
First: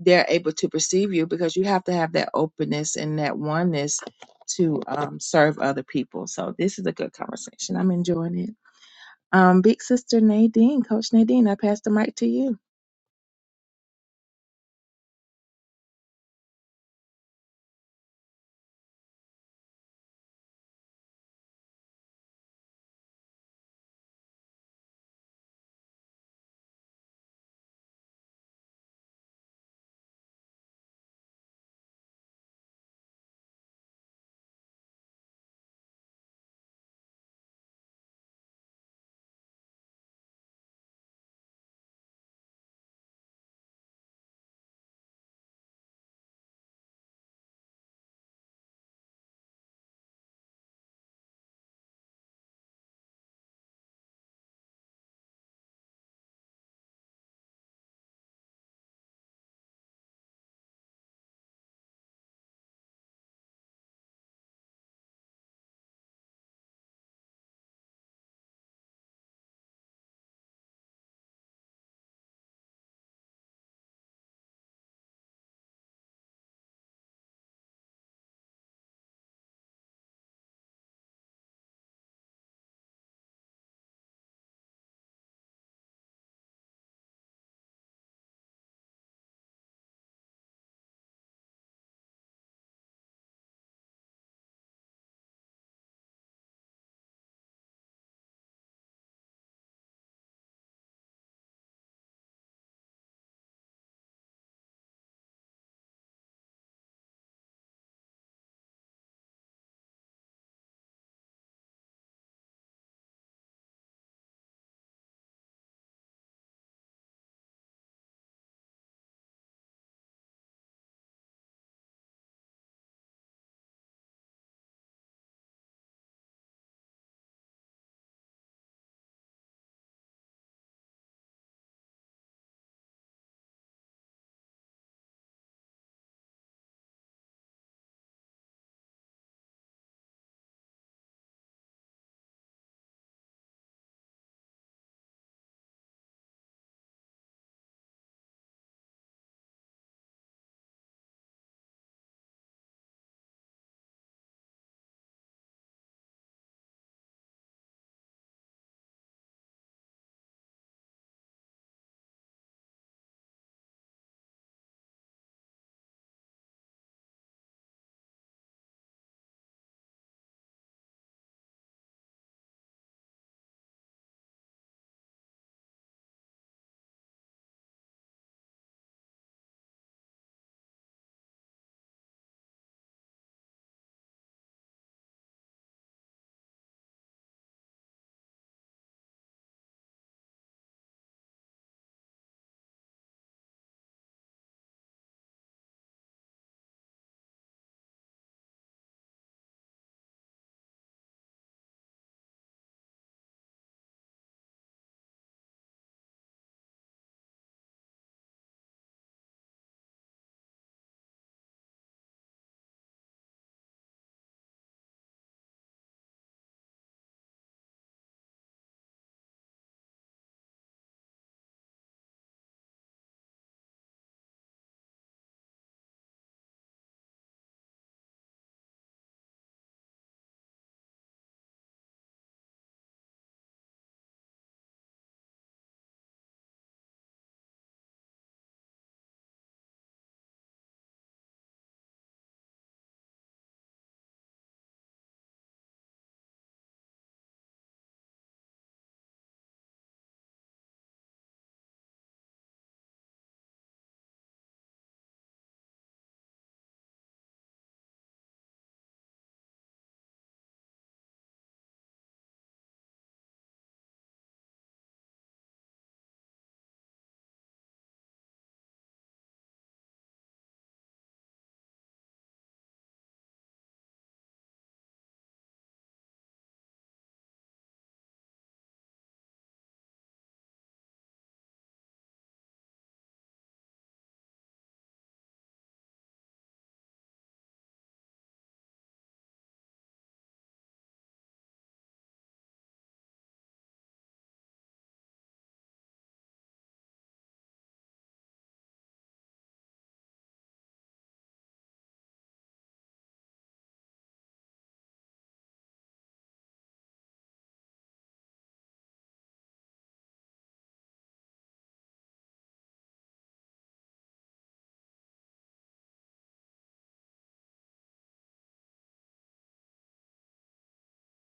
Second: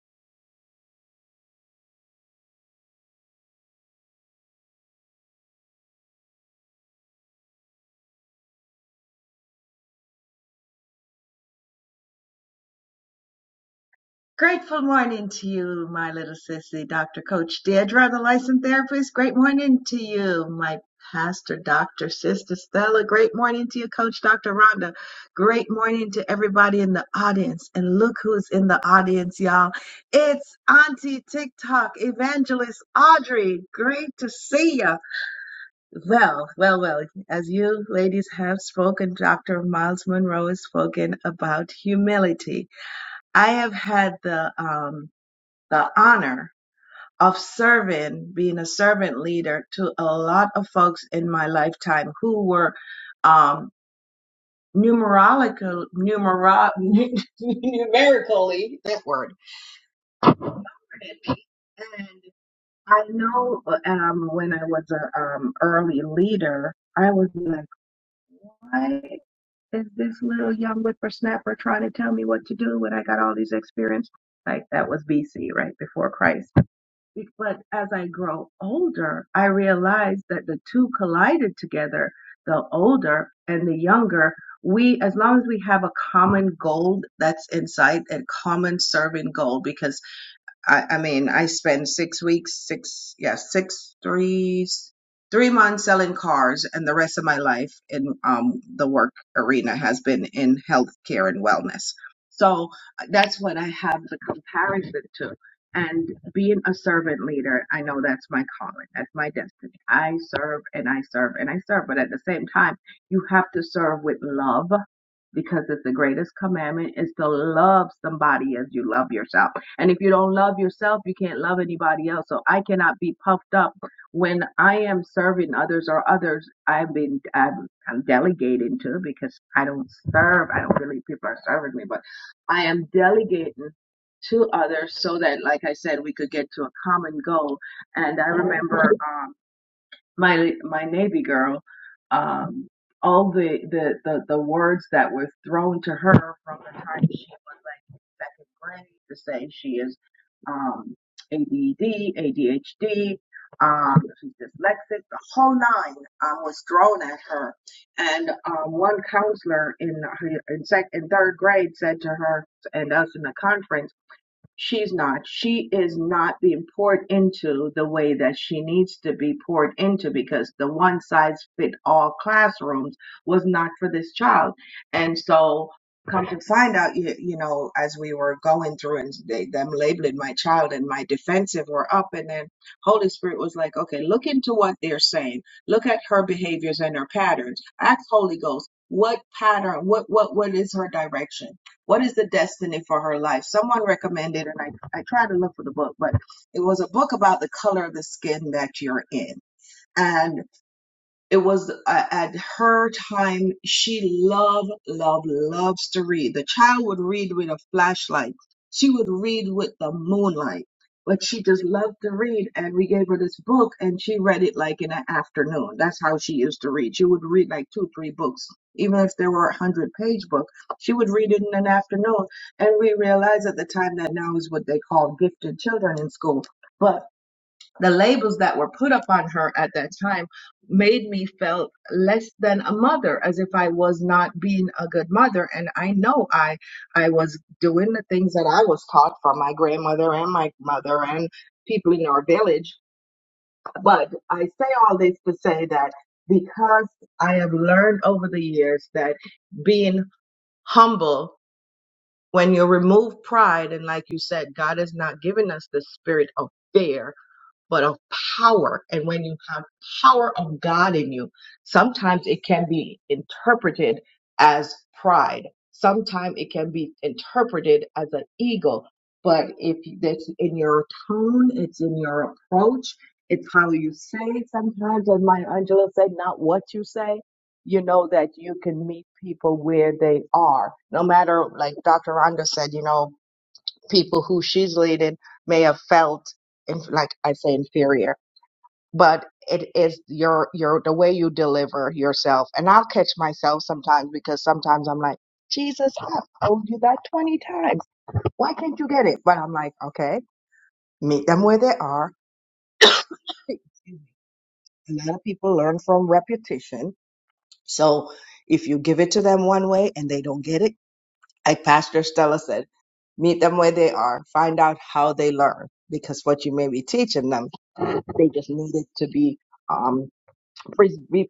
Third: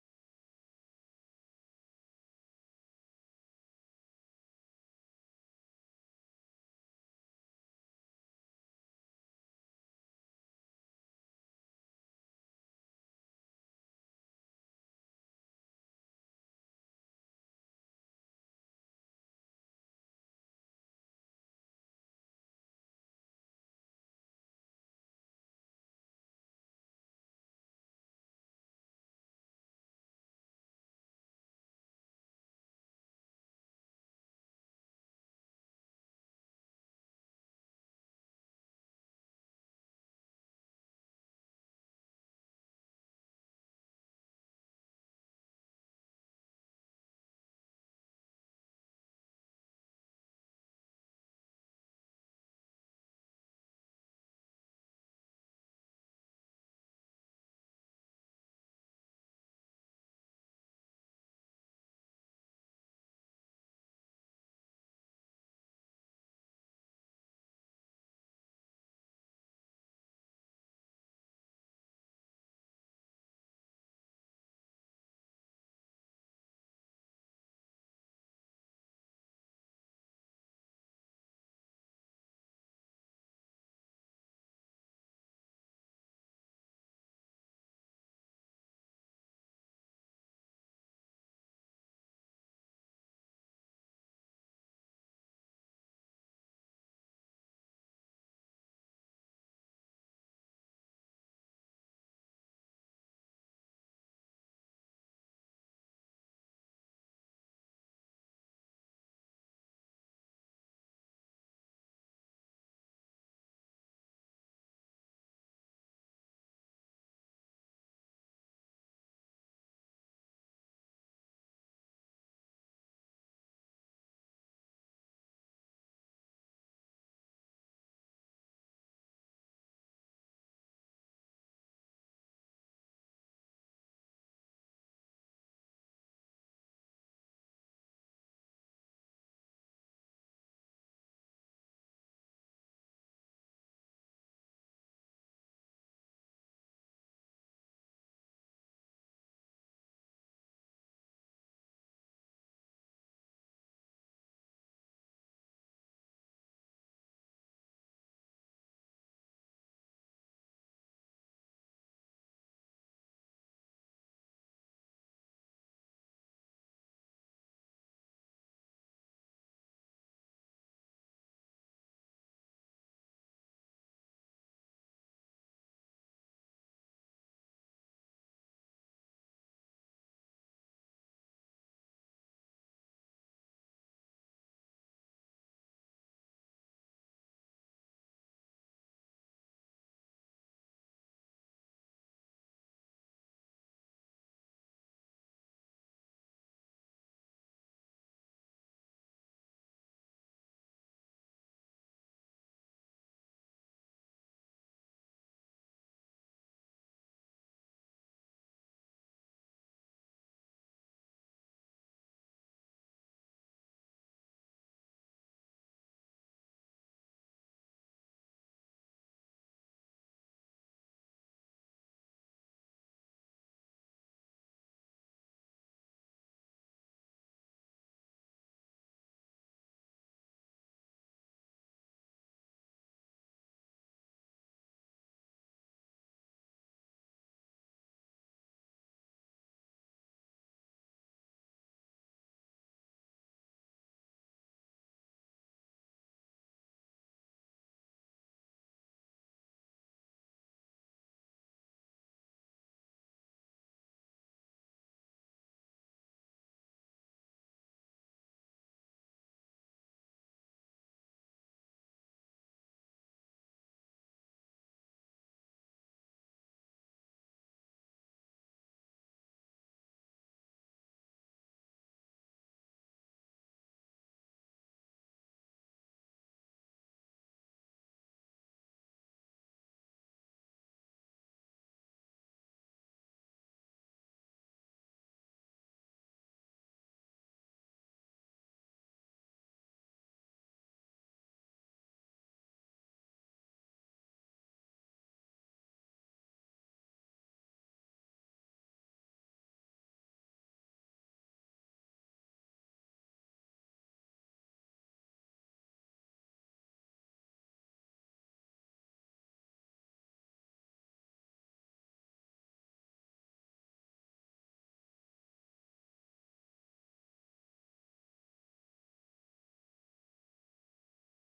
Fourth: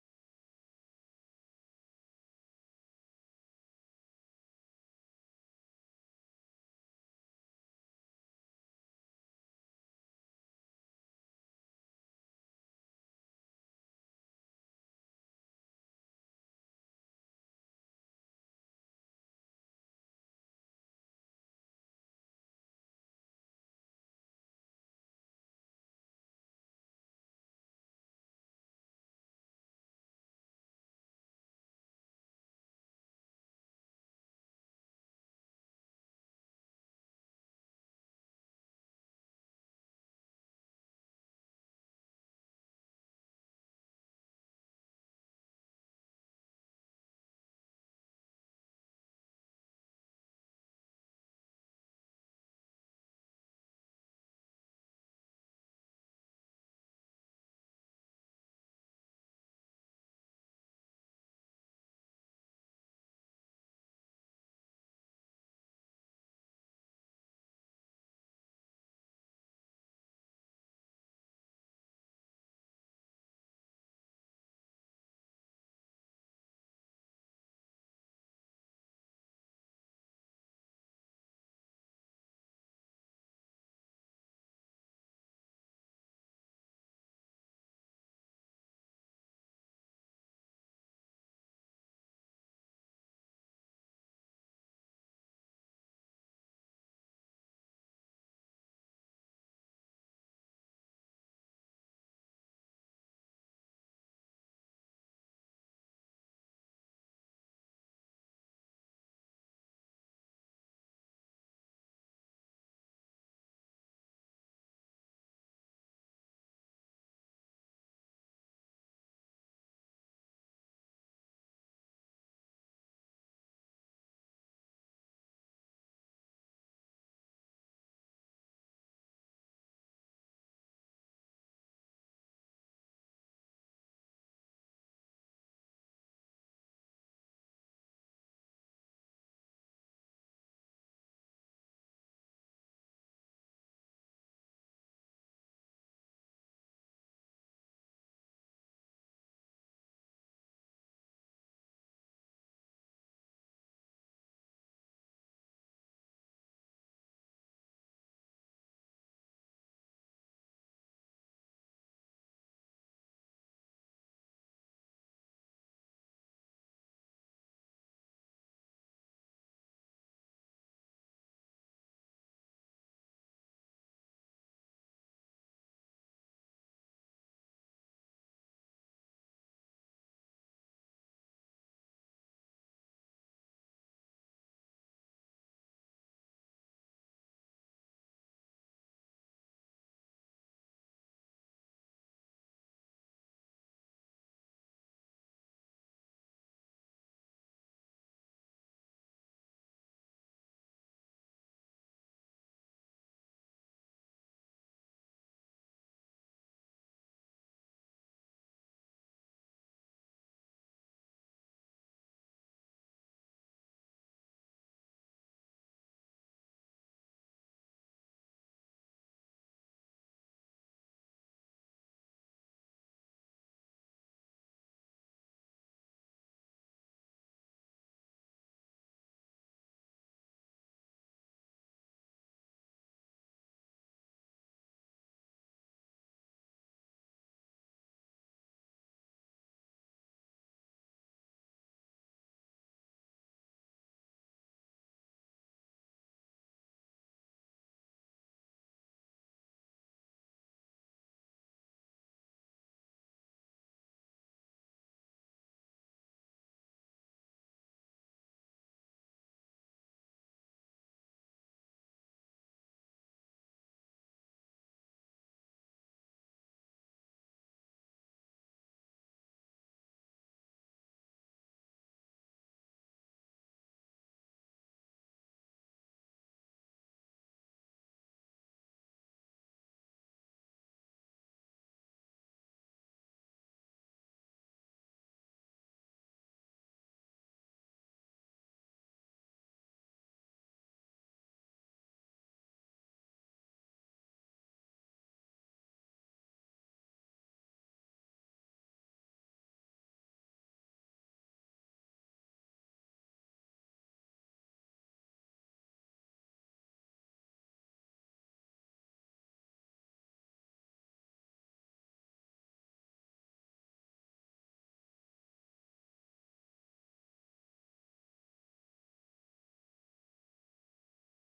Speaker 1: they're able to perceive you because you have to have that openness and that oneness to um, serve other people so this is a good conversation i'm enjoying it um, Big Sister Nadine, Coach Nadine, I pass the mic to you.
Speaker 3: Grateful morning to you, my little sissy, Dr. Coach Deidre, the licensed therapist. Great morning to you, my pastor, Dr. Sister Stella. Great morning to you, Coach Dr. Rhonda. Great morning to everybody in the audience. And look who's in the audience, y'all. It's Auntie TikTok evangelist Audrey. Great to see ya. Well, well, well, as you ladies have spoken, Dr. Miles Monroe has spoken about humility. I have had the, um, the honor of serving, being a servant leader to a lot of folks in my lifetime who were um, numerological, numero, numerically, that word. And I know um, when I was a um, early leader, I was like, why is this little young whippersnapper trying to tell me what to do when I got all this experience? Like that was BC, right before Christ Be- But as I grow older, I realize that the two collided together, the older and the younger. We, as long as we have a common goal that's inside, a common serving goal, because. I, I mean, I spent six weeks, six, yeah, six, three, three months selling cars, and the rest of my life in um, the work arena has been in healthcare and wellness. So uh, that's what I have the comparison to. And being a servant leader, I know that's my calling, that's my destiny. I serve and I serve and I serve, but at the same time, you have to serve with love because it's the greatest commandment is to love somebody as you love yourself. And if you don't love yourself, you can't love anybody else. So I cannot be puffed up when I am serving others or others I've been I'm, I'm delegating to because I don't serve. I don't believe people are serving me, but I am delegating to others so that like I said we could get to a common goal. And I remember um, my my navy girl um all the, the the the words that were thrown to her from the time she was like in second grade to say she is um ADD, ADHD, um she's dyslexic, the whole nine um, was thrown at her. And um one counselor in her in sec in third grade said to her and us in the conference She's not. She is not being poured into the way that she needs to be poured into because the one size fit all classrooms was not for this child. And so, come to find out, you, you know, as we were going through and they, them labeling my child and my defensive were up, and then Holy Spirit was like, okay, look into what they're saying. Look at her behaviors and her patterns. Ask Holy Ghost, what pattern, what, what, what is her direction? What is the destiny for her life? Someone recommended, and I, I tried to look for the book, but it was a book about the color of the skin that you're in. and it was uh, at her time she loved loved loves to read the child would read with a flashlight she would read with the moonlight but she just loved to read and we gave her this book and she read it like in an afternoon that's how she used to read she would read like two three books even if there were a hundred page book she would read it in an afternoon and we realized at the time that now is what they call gifted children in school but the labels that were put upon her at that time made me felt less than a mother as if i was not being a good mother and i know i i was doing the things that i was taught from my grandmother and my mother and people in our village but i say all this to say that because i have learned over the years that being humble when you remove pride and like you said god has not given us the spirit of fear but of power. And when you have power of God in you, sometimes it can be interpreted as pride. Sometimes it can be interpreted as an ego. But if it's in your tone, it's in your approach, it's how you say it sometimes, as my Angela said, not what you say. You know that you can meet people where they are. No matter, like Dr. Rhonda said, you know, people who she's leading may have felt in, like i say inferior but it is your your the way you deliver yourself and i'll catch myself sometimes because sometimes i'm like jesus i have told you that 20 times why can't you get it but i'm like okay meet them where they are a lot of people learn from repetition so if you give it to them one way and they don't get it like Pastor Stella said, meet them where they are, find out how they learn, because what you may be teaching them, they just need it to be um, pres be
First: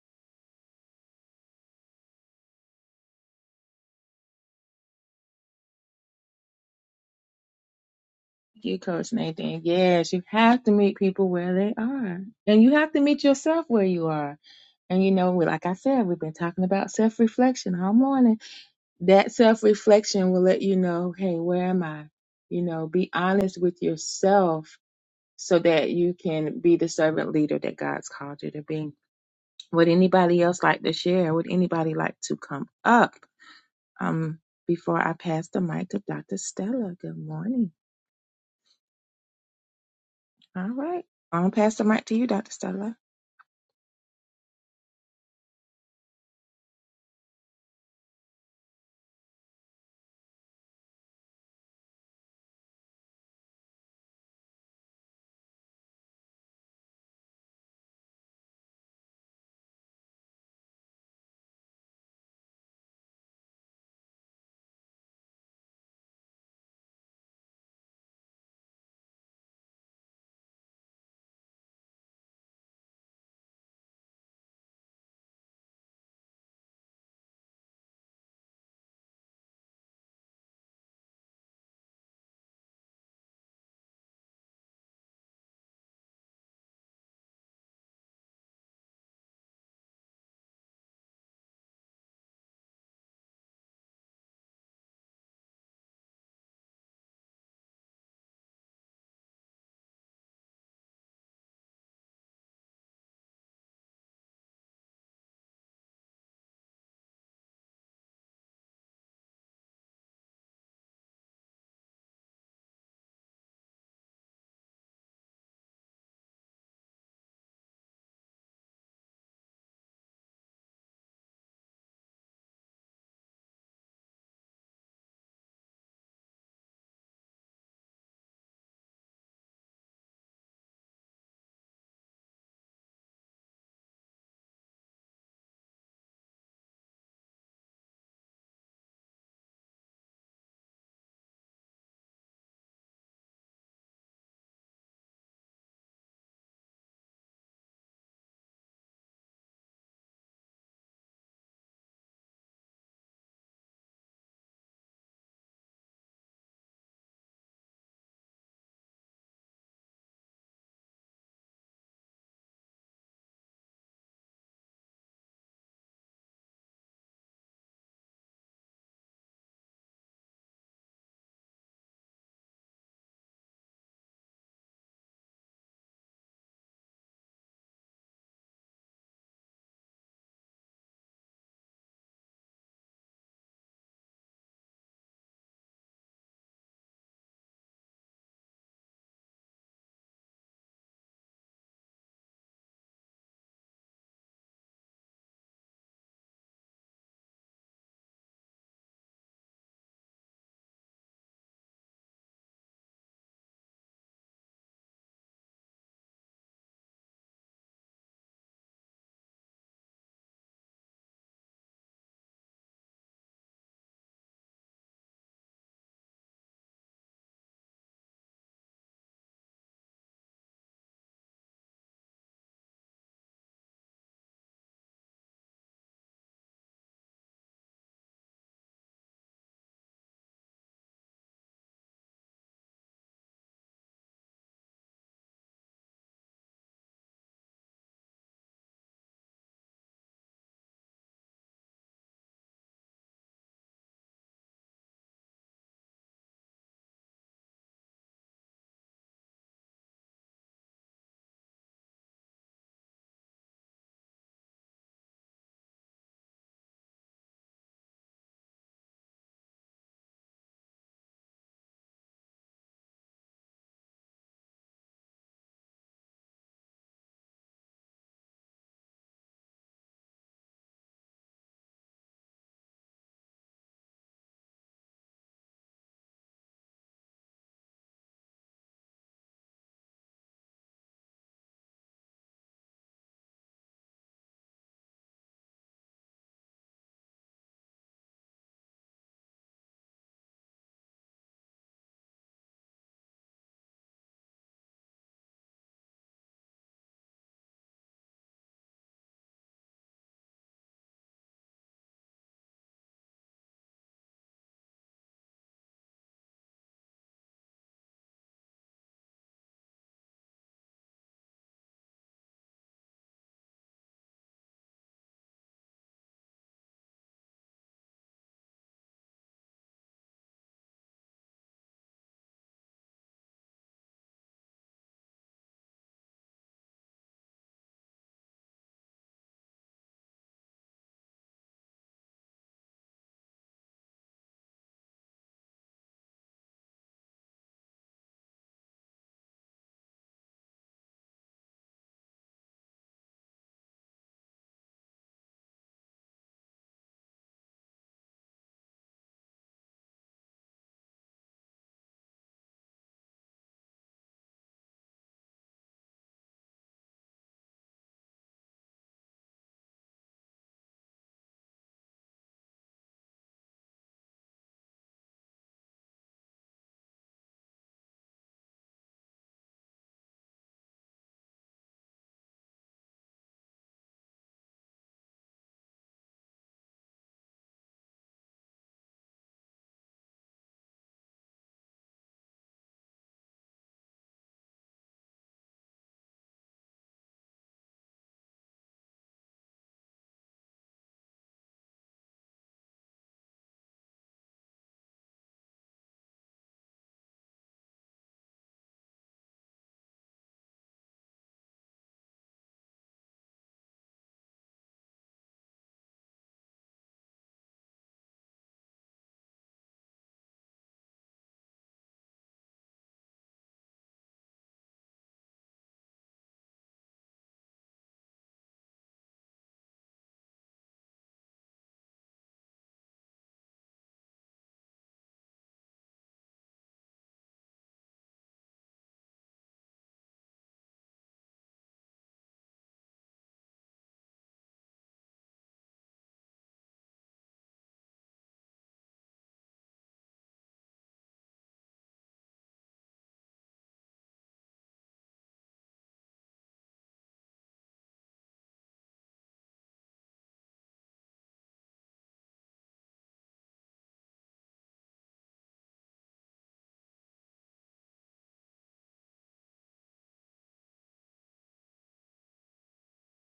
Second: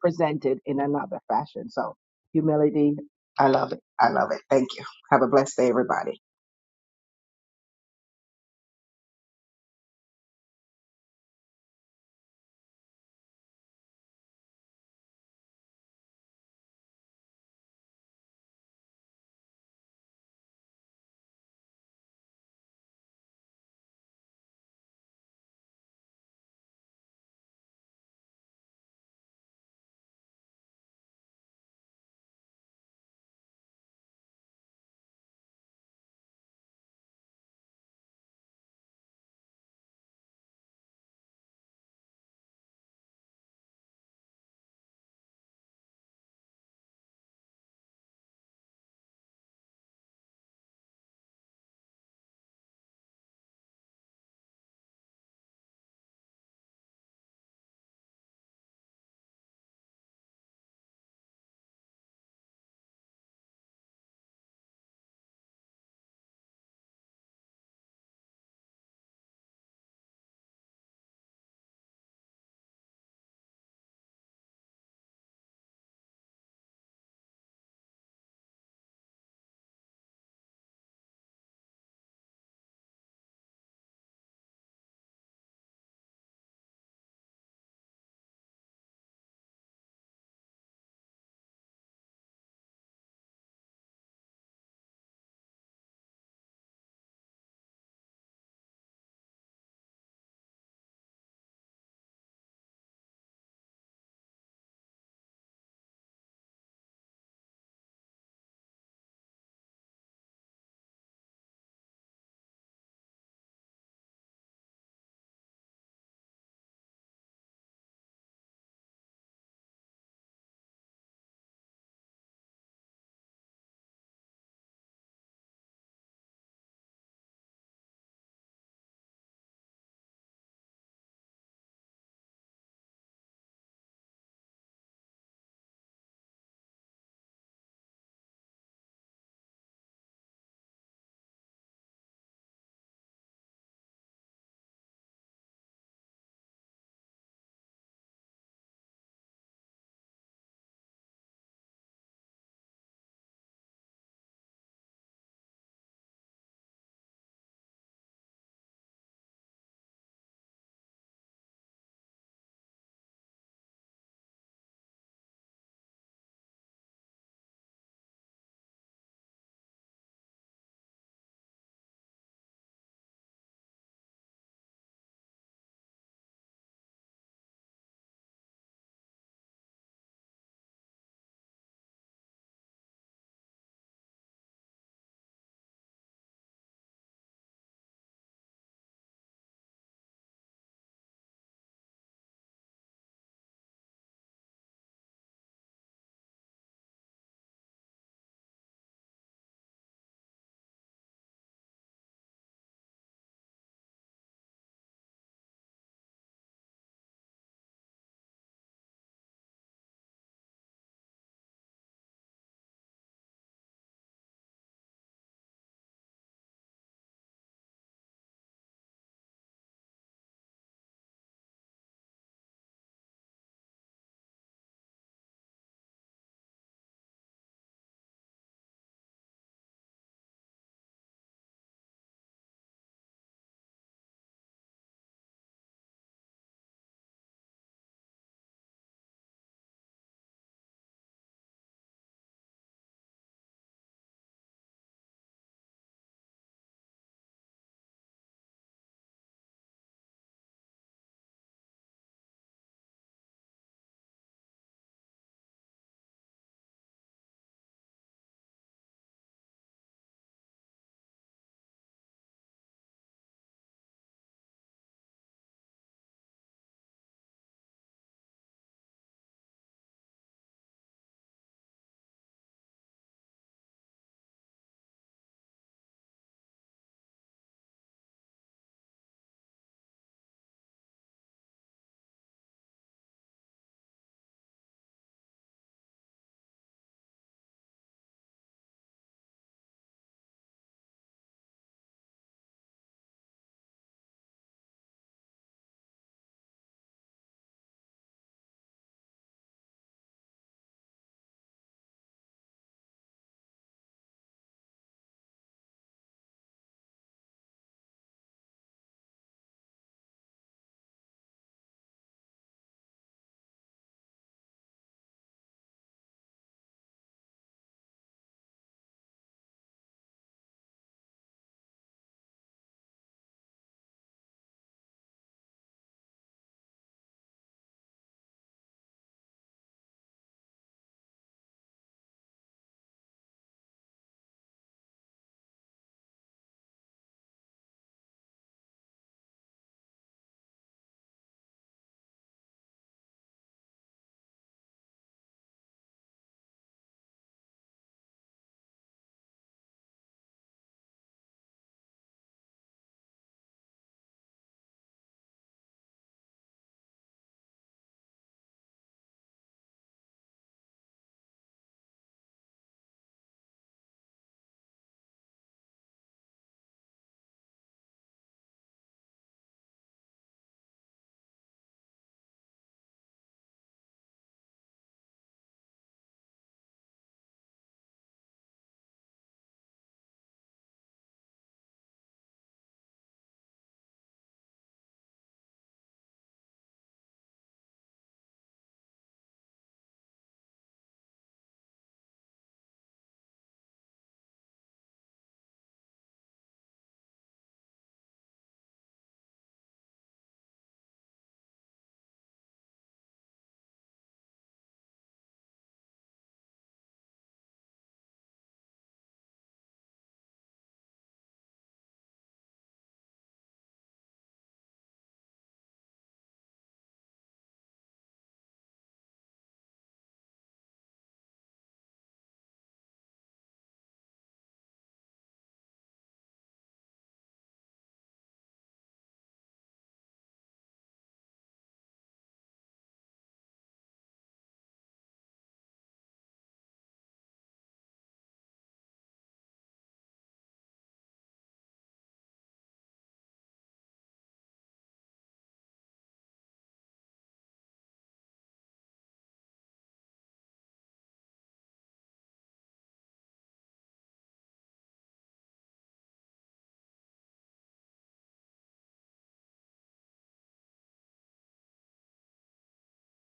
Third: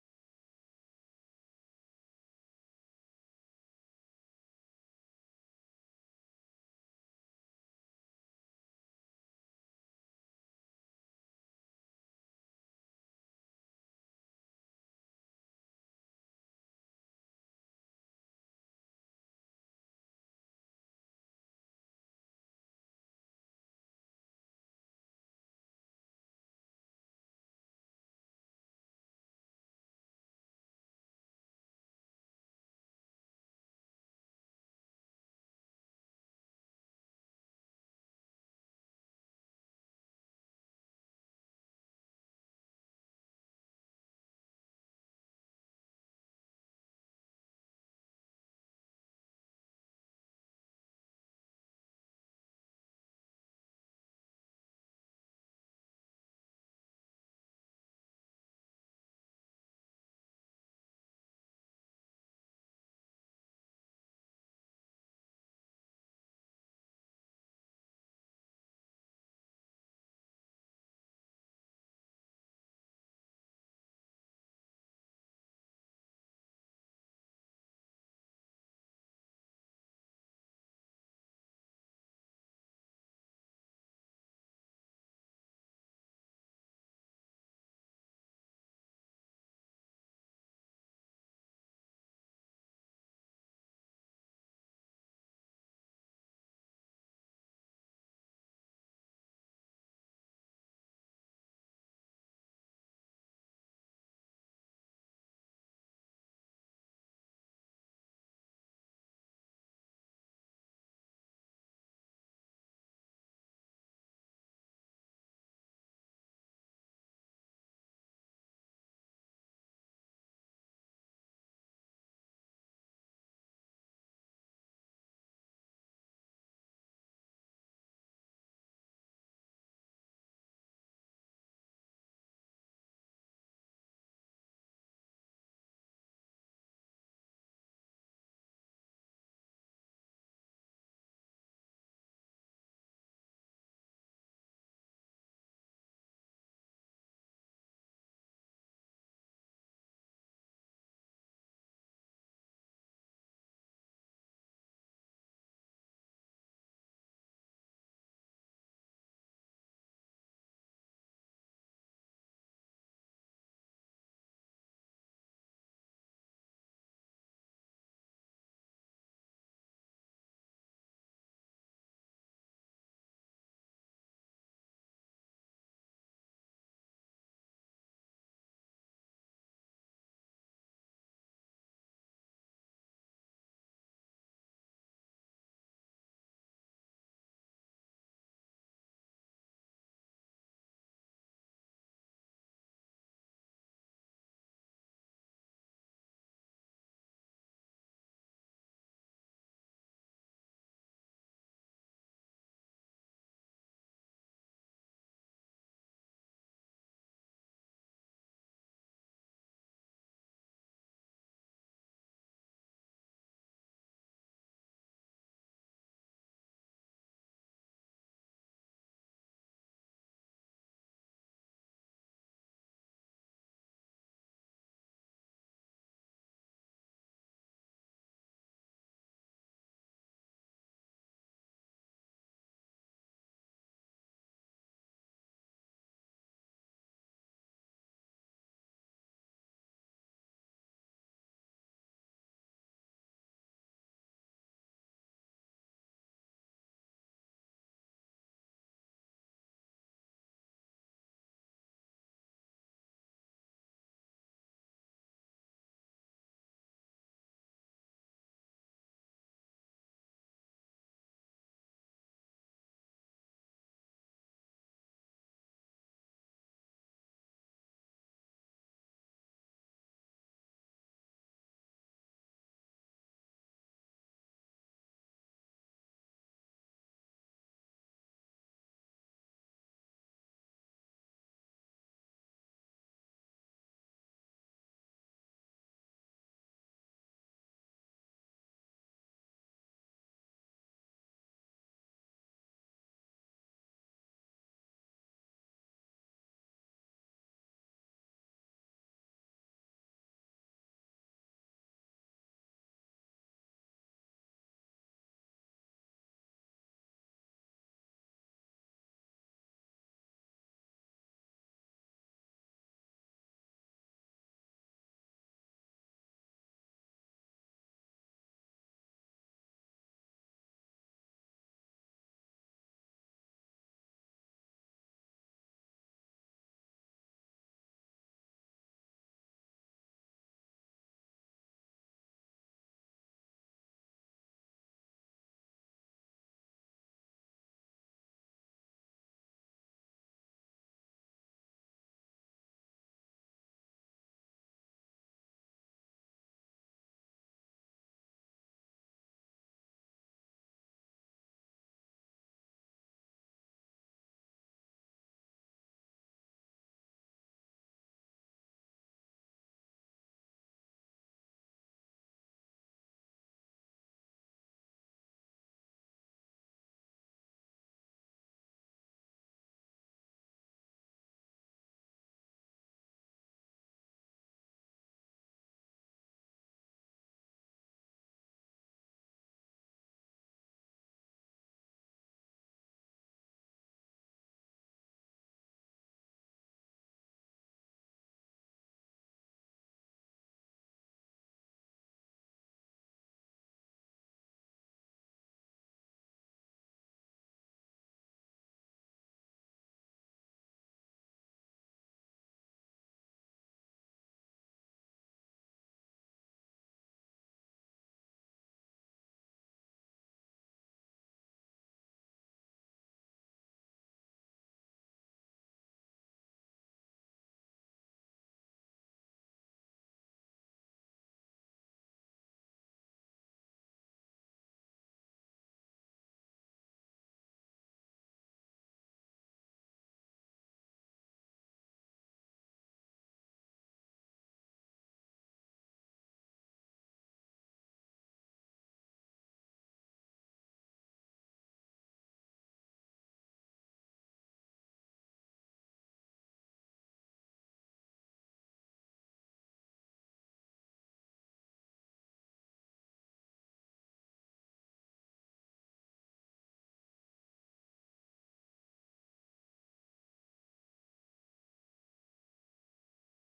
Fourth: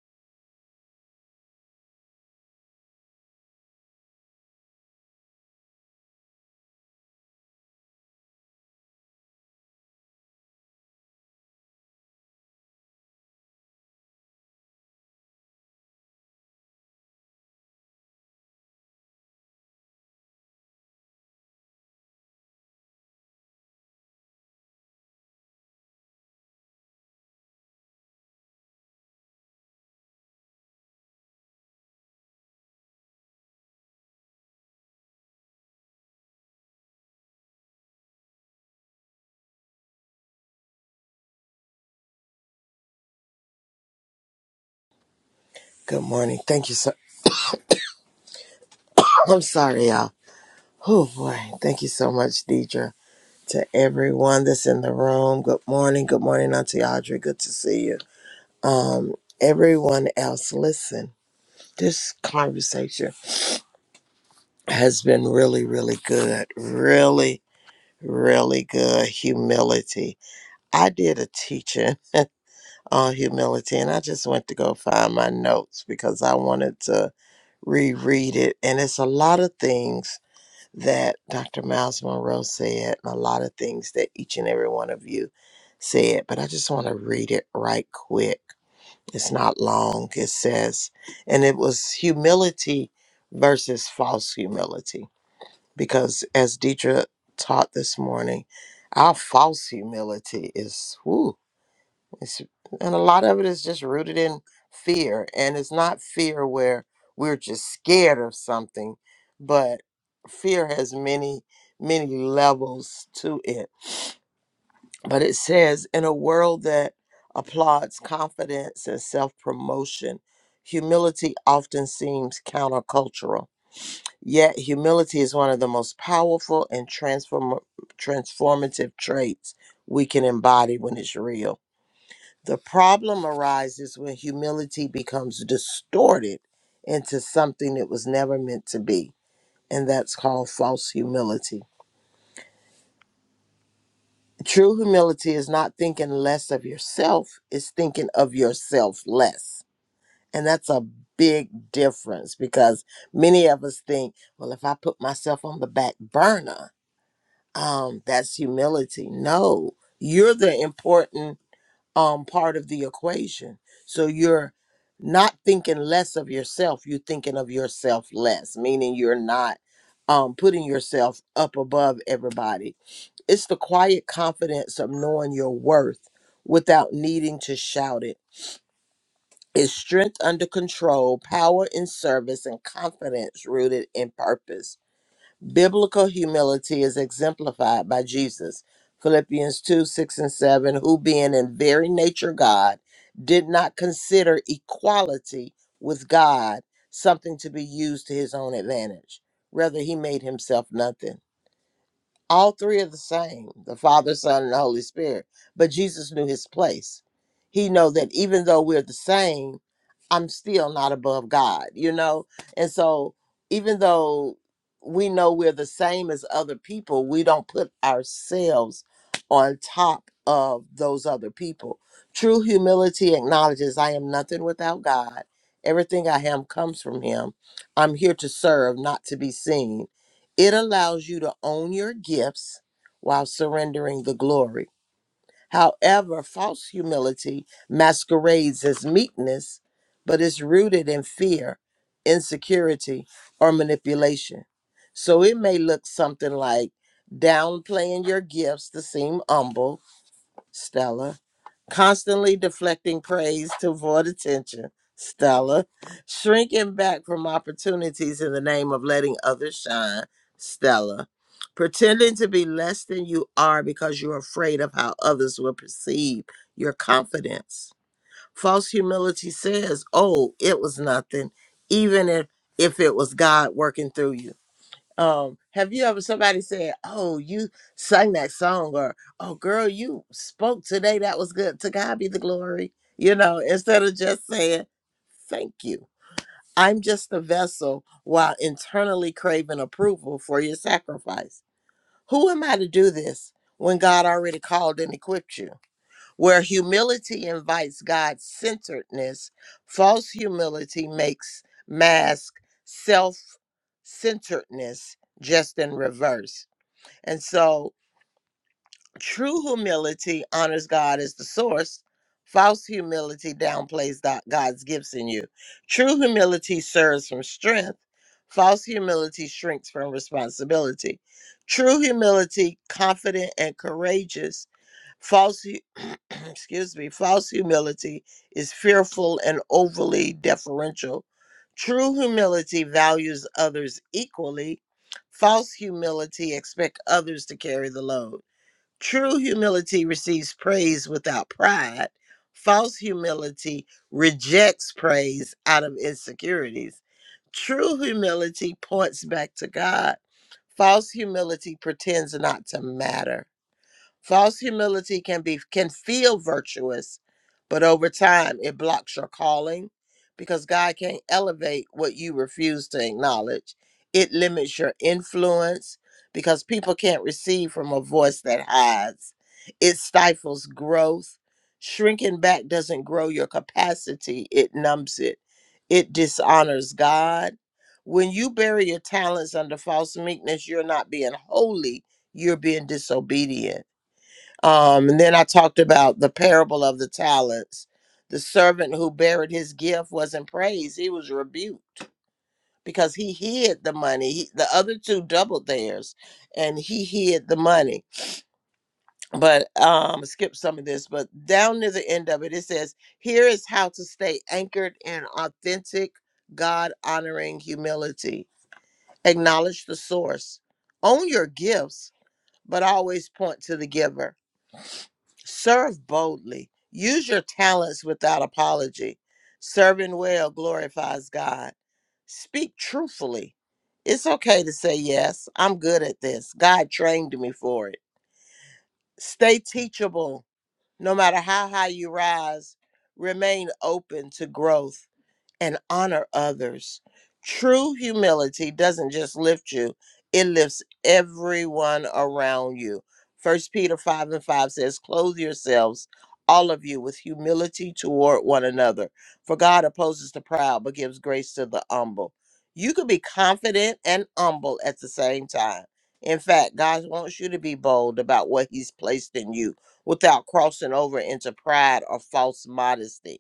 Speaker 3: in another fashion. So humility, I love it. I love it. Thank you. Have a blessed day, everybody.
Speaker 1: Thank you, Coach Nathan. Yes, you have to meet people where they are. And you have to meet yourself where you are. And you know, we- like I said, we've been talking about self reflection all morning. That self reflection will let you know, hey, where am I? You know, be honest with yourself so that you can be the servant leader that God's called you to be. Would anybody else like to share? Would anybody like to come up um, before I pass the mic to Dr. Stella? Good morning. All right. I'll pass the mic to you, Dr. Stella.
Speaker 4: Good morning. Thank you so I'm sorry, y'all. Oh boy. Thank you so much, Deidre. To everyone that's in the room. Good morning. Good morning, Auntie Audrey. Good to see you. Um, everyone else, listen. This conversation has been really, really good. Really, really good. Humility. I did a teaching on humility and I just went to go find my notes because I wanted to reread it. And it's a lot of things that Dr. Miles Monroe said, and a lot of things that each and every one of you said, but I just want to read it right quick. It's not long. It says, and it was humility versus false humility, because as Deidre taught this morning, our false humility is, whoo. It's, and a lot of it is just rooted in fear. And it's not fear where we're just scared of something, but fear has many, many levels to it. But it says, in a world that applauds confidence and self promotion, humility often seems countercultural. Yet, humility is one of the most powerful and transform- transformative traits we can embody when it's real. The problem arises when humility becomes distorted into something it was never meant to be, and that's called false humility. True humility is not thinking less of yourself, it's thinking of yourself less. And that's a big difference because many of us think, well, if I put myself on the back burner, um, that's humility. No, you're the important um part of the equation. So you're not thinking less of yourself, you're thinking of yourself less, meaning you're not um putting yourself up above everybody. It's the quiet confidence of knowing your worth without needing to shout it. It's strength under control, power in service, and confidence rooted in purpose. Biblical humility is exemplified by Jesus. Philippians 2 6 and 7, who being in very nature God, did not consider equality with God something to be used to his own advantage. Rather, he made himself nothing all three are the same the Father, Son, and the Holy Spirit. But Jesus knew his place. He know that even though we're the same, I'm still not above God, you know? And so even though we know we're the same as other people, we don't put ourselves on top of those other people. True humility acknowledges I am nothing without God. Everything I am comes from Him. I'm here to serve, not to be seen. It allows you to own your gifts while surrendering the glory. However, false humility masquerades as meekness, but is rooted in fear, insecurity, or manipulation. So it may look something like downplaying your gifts to seem humble Stella. Constantly deflecting praise to avoid attention. Stella. Shrinking back from opportunities in the name of letting others shine. Stella. Pretending to be less than you are because you're afraid of how others will perceive your confidence. False humility says, Oh, it was nothing, even if, if it was God working through you. Um, have you ever somebody said, "Oh, you sang that song," or "Oh, girl, you spoke today. That was good. To God be the glory." You know, instead of just saying "Thank you," I'm just a vessel while internally craving approval for your sacrifice. Who am I to do this when God already called and equipped you? Where humility invites God centeredness, false humility makes mask self centeredness just in reverse. And so true humility honors God as the source, false humility downplays tho- God's gifts in you. True humility serves from strength, false humility shrinks from responsibility. True humility, confident and courageous, False, hu- excuse me, false humility is fearful and overly deferential. True humility values others equally. False humility expects others to carry the load. True humility receives praise without pride. False humility rejects praise out of insecurities. True humility points back to God. False humility pretends not to matter False humility can be can feel virtuous, but over time it blocks your calling because God can't elevate what you refuse to acknowledge. It limits your influence because people can't receive from a voice that hides. It stifles growth. Shrinking back doesn't grow your capacity, it numbs it. It dishonors God. When you bury your talents under false meekness, you're not being holy, you're being disobedient um, and then I talked about the parable of the talents. The servant who buried his gift wasn't praised, he was rebuked because he hid the money. He, the other two doubled theirs and he hid the money. But um skip some of this, but down near the end of it, it says, Here is how to stay anchored in authentic, God honoring humility. Acknowledge the source, own your gifts, but always point to the giver Serve boldly. Use your talents without apology. Serving well glorifies God. Speak truthfully. It's okay to say, Yes, I'm good at this. God trained me for it. Stay teachable. No matter how high you rise, remain open to growth and honor others. True humility doesn't just lift you, it lifts everyone around you. First Peter 5 and 5 says, Clothe yourselves, all of you, with humility toward one another. For God opposes the proud, but gives grace to the humble. You could be confident and humble at the same time. In fact, God wants you to be bold about what He's placed in you without crossing over into pride or false modesty.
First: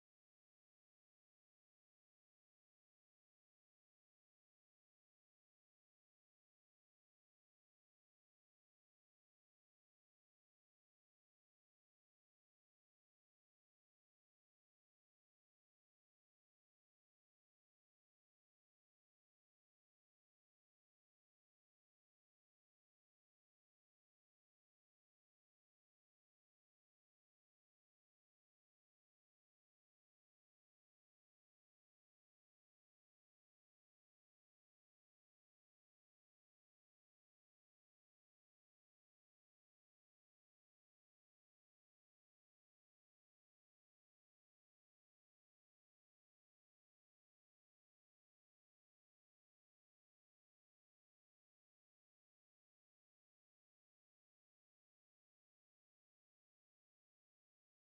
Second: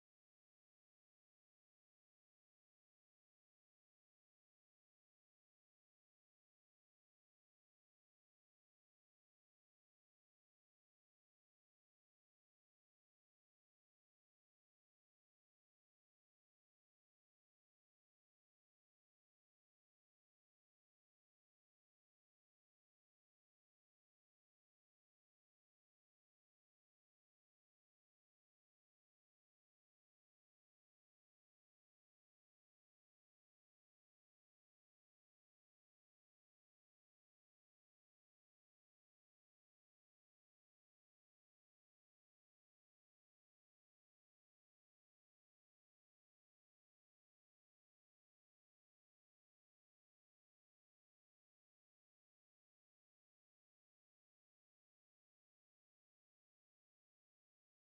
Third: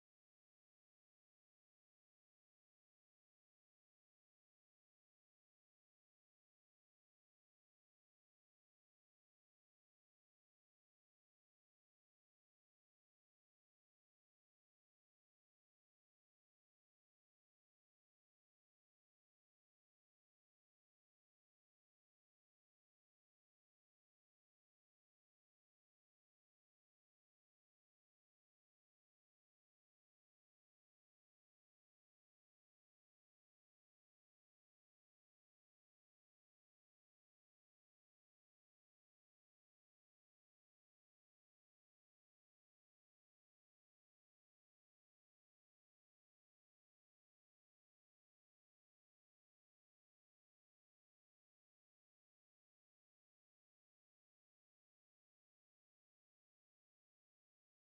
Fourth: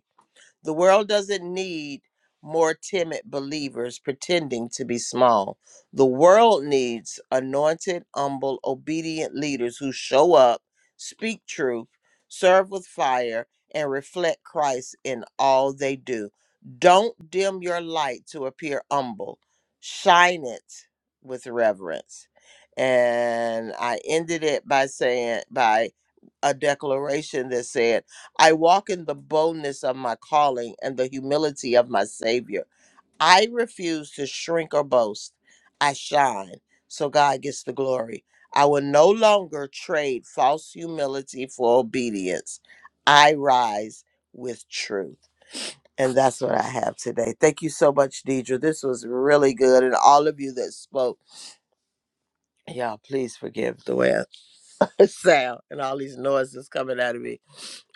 Speaker 4: The world doesn't need more timid believers pretending to be small. The world needs anointed, humble, obedient leaders who show up, speak truth, serve with fire, and reflect Christ in all they do. Don't dim your light to appear humble, shine it with reverence. And I ended it by saying, by a declaration that said, I walk in the boldness of my calling and the humility of my Savior. I refuse to shrink or boast. I shine so God gets the glory. I will no longer trade false humility for obedience. I rise with truth. And that's what I have today. Thank you so much, Deidre. This was really good. And all of you that spoke, y'all, please forgive the way I sound and all these noises coming out of me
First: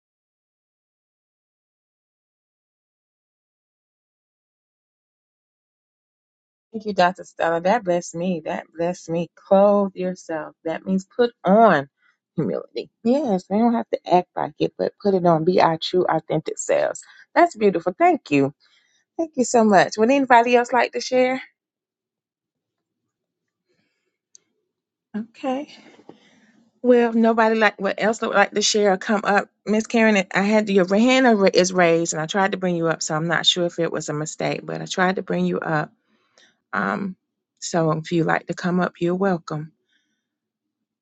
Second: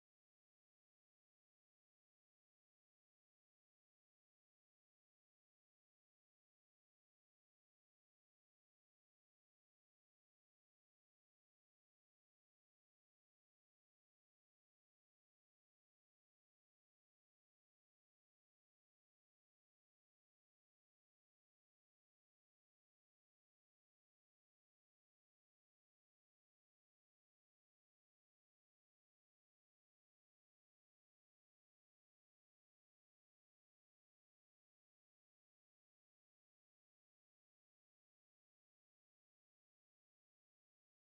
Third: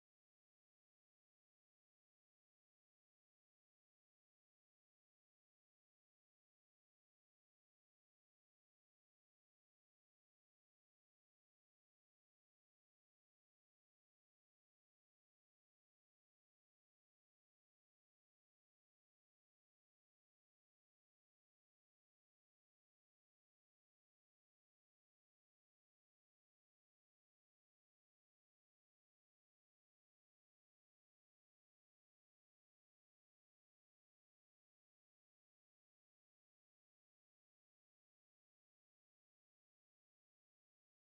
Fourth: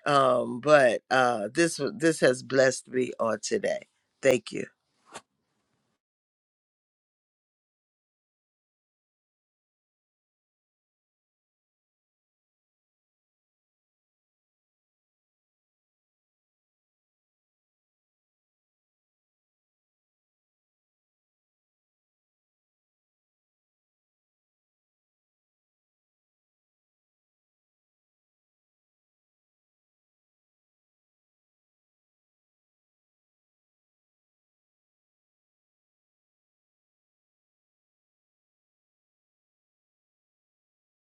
Speaker 4: um, but uh, this wa- this has blessed me on today. Thank you,
Speaker 1: Thank you, Dr. Stella. That blessed me. That blessed me. Clothe yourself. That means put on humility. Yes, we don't have to act like it, but put it on. Be our true, authentic selves. That's beautiful. Thank you. Thank you so much. Would anybody else like to share? Okay. Well, if nobody like what else would like to share or come up. Miss Karen, I had your hand over- is raised, and I tried to bring you up, so I'm not sure if it was a mistake, but I tried to bring you up. Um, so if you like to come up, you're welcome.